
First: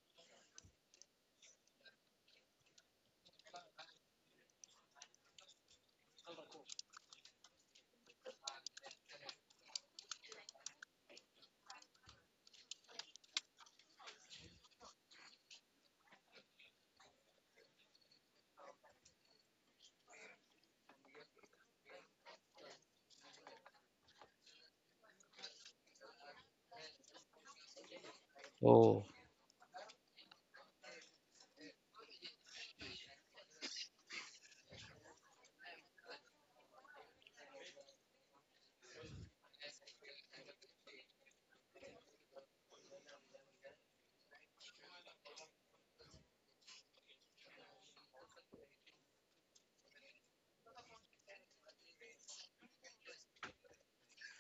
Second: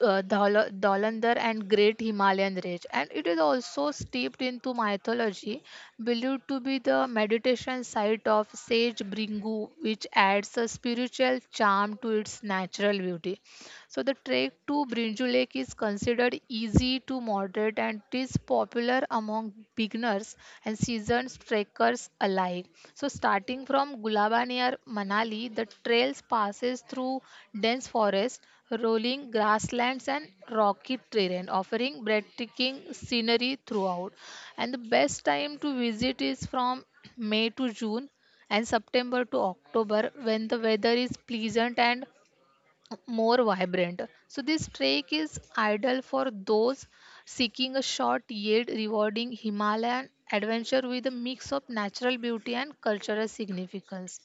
S2: Dholander and Great Himalayan Range, and it is also steeped into mythology, believed to be the meditation site of sage Bringu, which adds a spiritual charm to its natural beauty. So the trek to Brinju Lake is considered easy to moderate and is popular among beginners and seasoned trekkers alike. So starting from Gulaba near Manali, the trails passes through dense forest,
S1: Oh.
S2: rolling grasslands and rocky terrain, offering breathtaking scenery throughout. And the best time to visit is from May to June and September to October when the weather is pleasant and more vibrant. So this trek is ideal for those seeking a short yet rewarding Himalayan adventure with a mix of natural beauty and cultural significance.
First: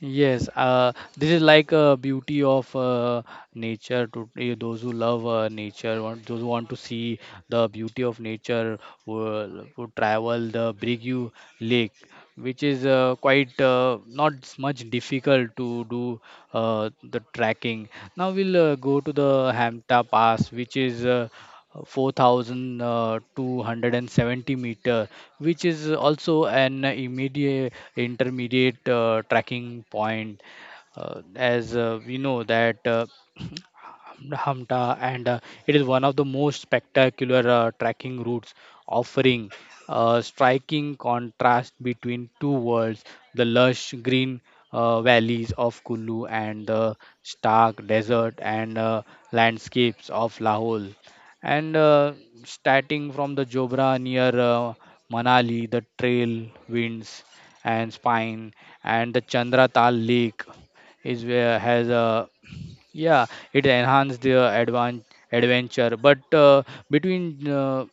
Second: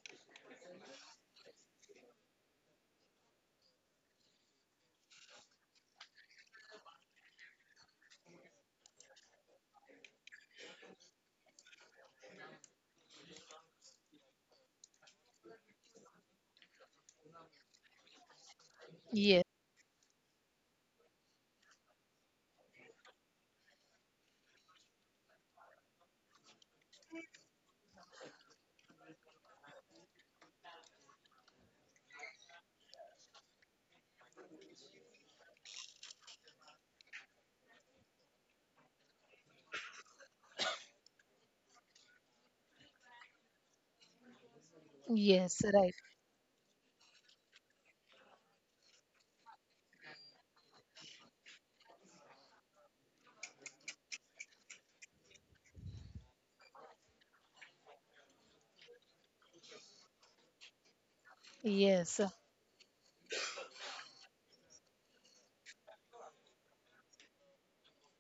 S1: Yes, this is like a beauty of nature to those who love nature, want, those who want to see the beauty of nature, will, who travel the Brigu Lake, which is quite not s- much difficult to do the trekking. Now we'll go to
S2: Yes,
S1: the Hamta Pass, which is 4,270 meter, which is also an immediate intermediate tracking point, as we know that *clears throat* Hamta, and it is one of the most spectacular trekking routes, offering a striking contrast between two worlds: the lush green
S2: yes,
S1: valleys
S2: right.
S1: of Kullu and the stark desert and landscapes of Lahore. And starting from the Jobra near Manali, the trail winds and spine, and the Chandra Tal Lake is where
S2: Yes,
S1: has a, yeah, it enhanced the adventure. But between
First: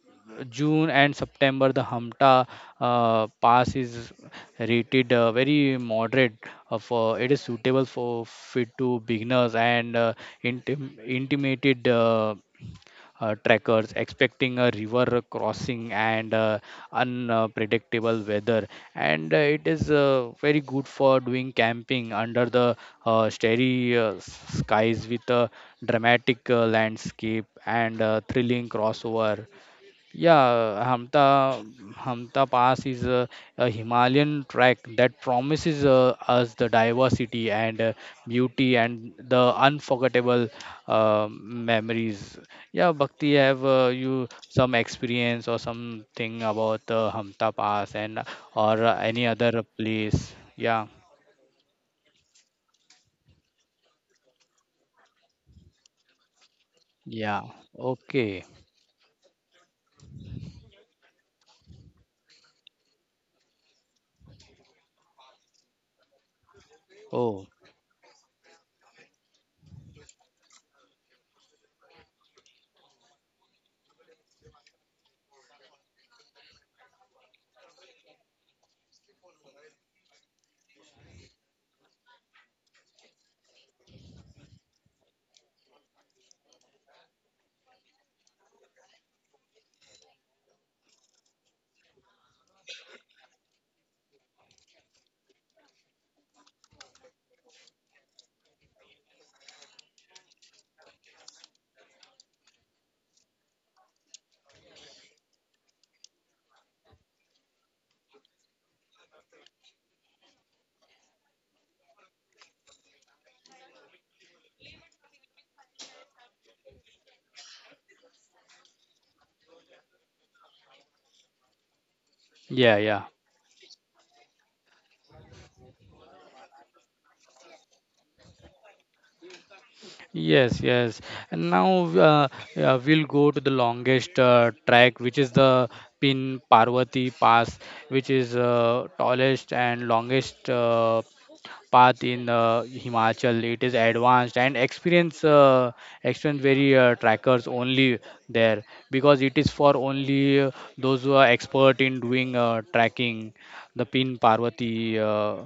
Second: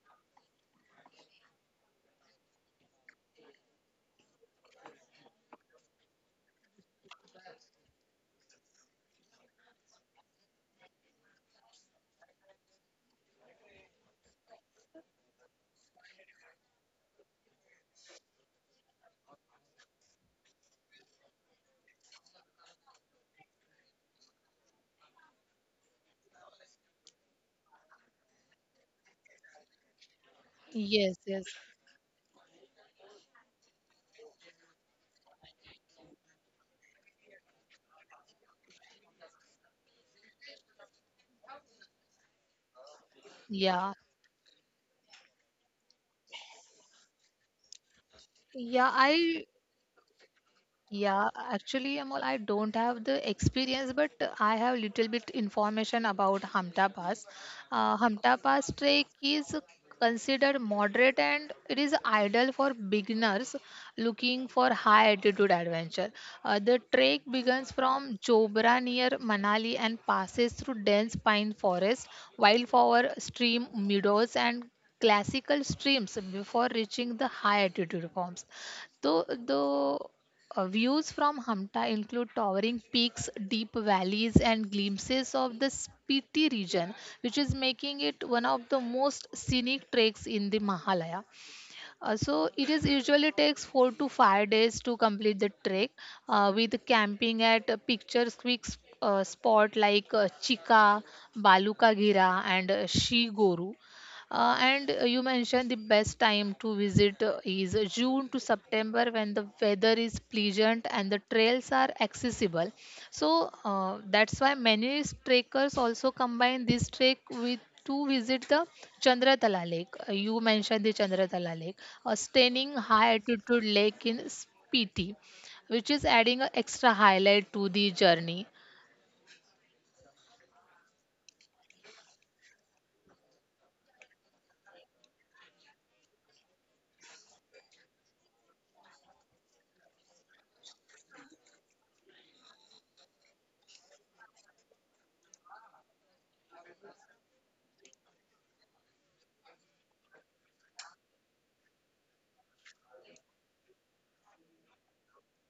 S1: June and September, the Hamta Pass is rated very moderate. For it is suitable for fit to beginners and intimated. Trekkers expecting a river crossing and unpredictable weather, and it is very good for doing camping under the starry skies with a dramatic landscape and thrilling crossover. Yeah,
S2: yes, yes.
S1: Hamta Pass is a Himalayan track that promises us the diversity and beauty and the unforgettable memories. Yeah, Bhakti, have
S2: Yeah,
S1: you some experience or something about Hamta Pass and or
S2: yeah.
S1: any other place? Yeah,
S2: Actually, Amol, I don't have the experience, but I have little bit information about Hamta Pass.
S1: yeah. Okay.
S2: Hamta Pass trek is considered moderate and it is ideal for beginners looking for high altitude adventure. The trek
S1: Oh,
S2: begins from Jobra near Manali and passes through dense pine forest, wildflower stream meadows, and classical streams before reaching the high altitude forms. So the views from Hamta include towering peaks, deep valleys, and glimpses of the Spiti region, which is making it one of the most scenic treks in the Mahalaya. So it is usually takes 4 to 5 days to complete the trek with camping at a pictures quick spot like Chika, Balukagira and Shigoru. And you mentioned the best time to visit is June to September when the weather is pleasant and the trails are accessible. So that's why many trekkers also combine this trek with to visit the Chandratala Lake. You mentioned the Chandratala Lake, a stunning
S1: yeah, yeah.
S2: high altitude lake in Spiti, which is adding an extra highlight to the journey.
S1: Yes, yes. And now we'll go to the longest track, which is the Pin Parvati Pass, which is tallest and longest path in Himachal. It is advanced and experience very trackers only there because it is for only those who are expert in doing tracking the Pin Parvati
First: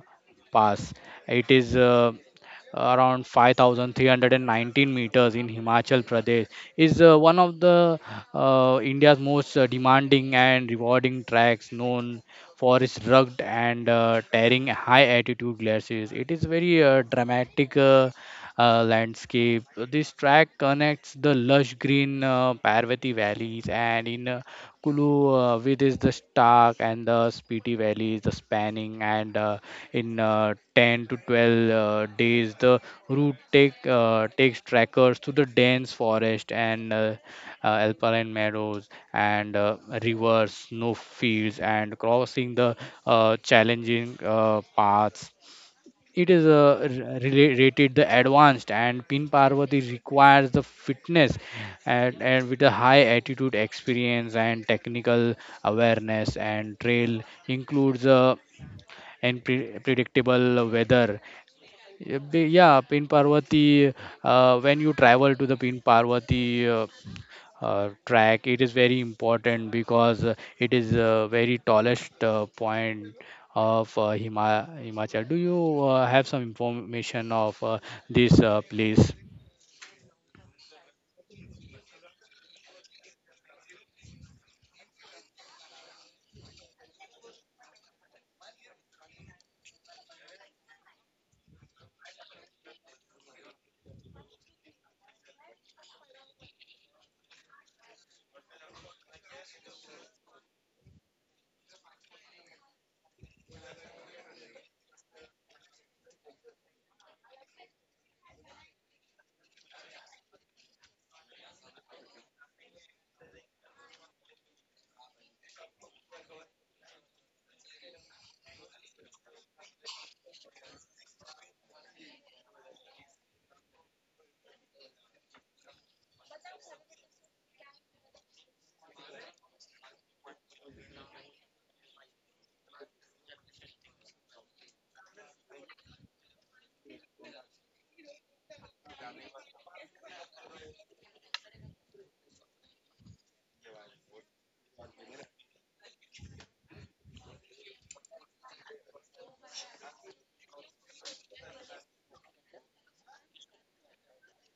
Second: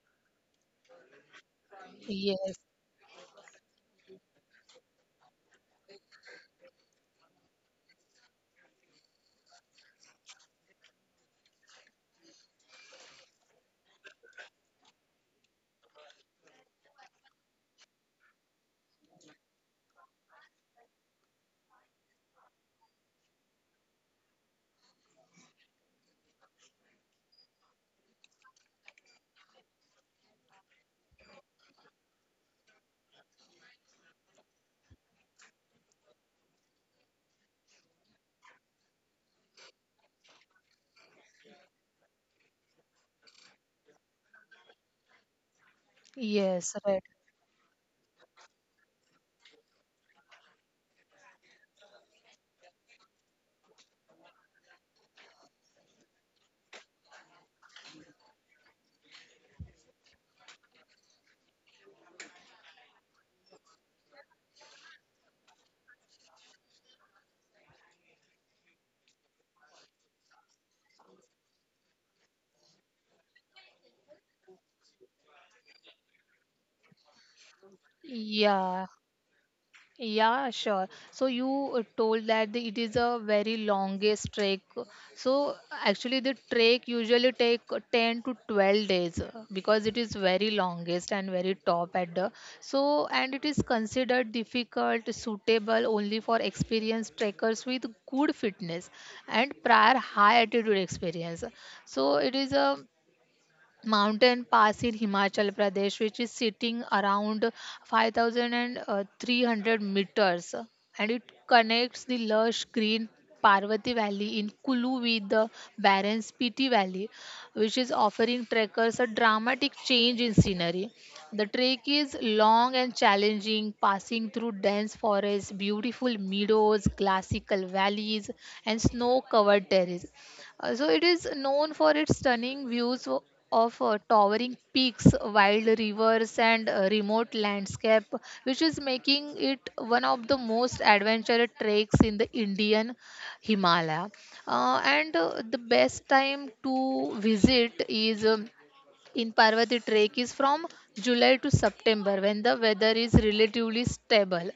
S1: pass. It is
S2: Yes,
S1: around 5319 meters in Himachal Pradesh is one of the India's most demanding and rewarding tracks, known for its rugged and tearing high altitude glaciers. It is very dramatic landscape. This track connects the lush green Parvati valleys and in Kulu with is the Stark and the Spiti valleys, the spanning and in 10 to 12 days. The route takes trackers to the dense forest and alpine meadows and rivers, snow fields and crossing the challenging paths. It is
S2: yes, right.
S1: rated the advanced, and Pin Parvati requires the fitness and with a high attitude experience and technical awareness. And trail includes predictable weather. Yeah, yeah, Pin Parvati. When you travel to the Pin Parvati track, it is very important because it is very tallest point of Himachal. Do you have some information of this
S2: Yeah,
S1: place?
S2: Yeah, sure. So you told that it is a very longest trek. So actually, the trek usually take 10 to 12 days because it is very longest and very top at the. So and it is considered difficult, suitable only for experienced trekkers with good fitness and prior high altitude experience. So it is a mountain pass in Himachal Pradesh, which is sitting around 5,300 meters, and it connects the lush green Parvati Valley in Kulu with the barren Spiti Valley, which is offering trekkers a dramatic change in scenery. The trek is long and challenging, passing through dense forests, beautiful meadows, classical valleys, and snow covered terraces. So it is known for its stunning views of towering peaks, wild rivers, and remote landscape, which is making it one of the most adventurous treks in the Indian Himalaya. And the best time to visit is in Parvati, trek is from July to September when the weather is relatively stable.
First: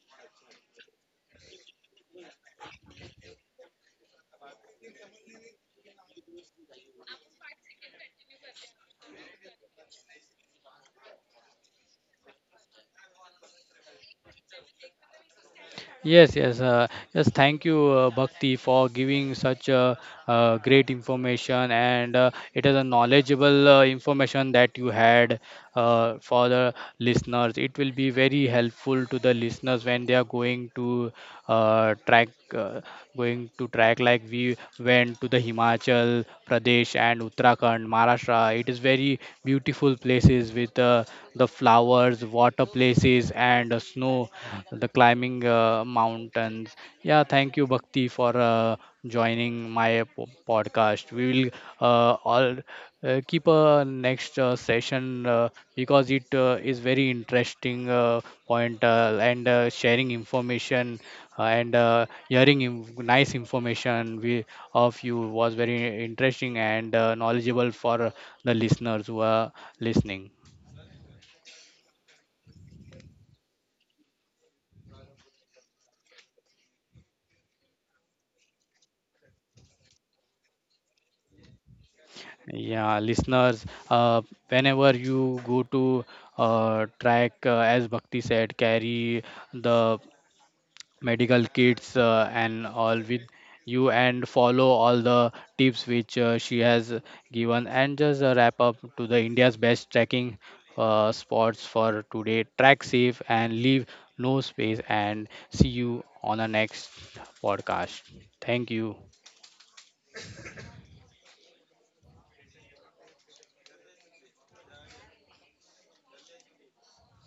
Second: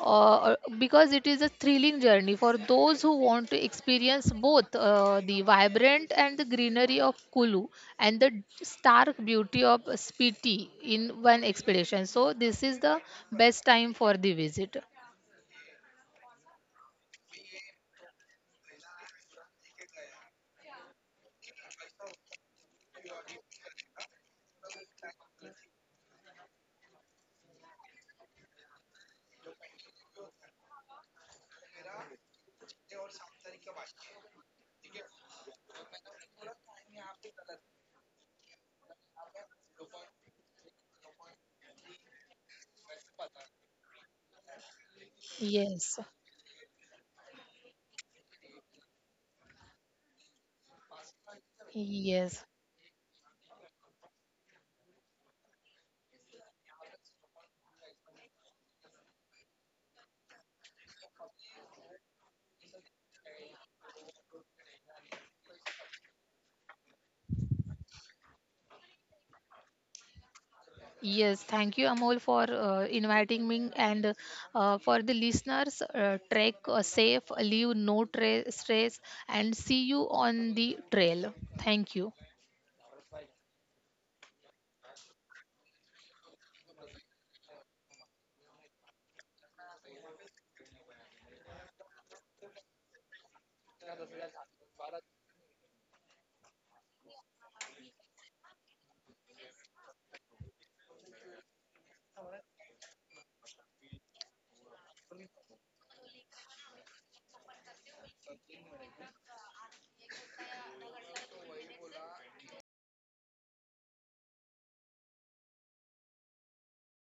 S2: Because it is a thrilling journey for those who want to experience both the vibrant and the greenery of Kulu and the stark beauty of Spiti in one expedition. So, this is the best time for the visit.
S1: Yes, yes, yes. Thank you, Bhakti, for giving such great information, and it is a knowledgeable information that you had for the listeners. It will be very helpful to the listeners when they are going to track, going to track like we went to the Himachal Pradesh and Uttarakhand, Maharashtra. It is very beautiful places with the flowers, water places, trees and snow, the climbing
S2: Yes,
S1: mountains. Yeah, thank you, Bhakti, for joining my podcast. We will
S2: yes.
S1: all keep a next session because it is very interesting point and sharing information and hearing nice information we, of you was very interesting and knowledgeable for the listeners who are listening.
S2: Yes, thank you, Amol, for inviting me and for the listeners. Trek safe, leave no stress, and see you on the trail. Thank you.
S1: Yeah, listeners, whenever you go to track, as Bhakti said, carry the medical kits and all with you and follow all the tips which she has given and just wrap up to the India's best trekking spots for today. Track safe and leave no space and see you on the next podcast. Thank you.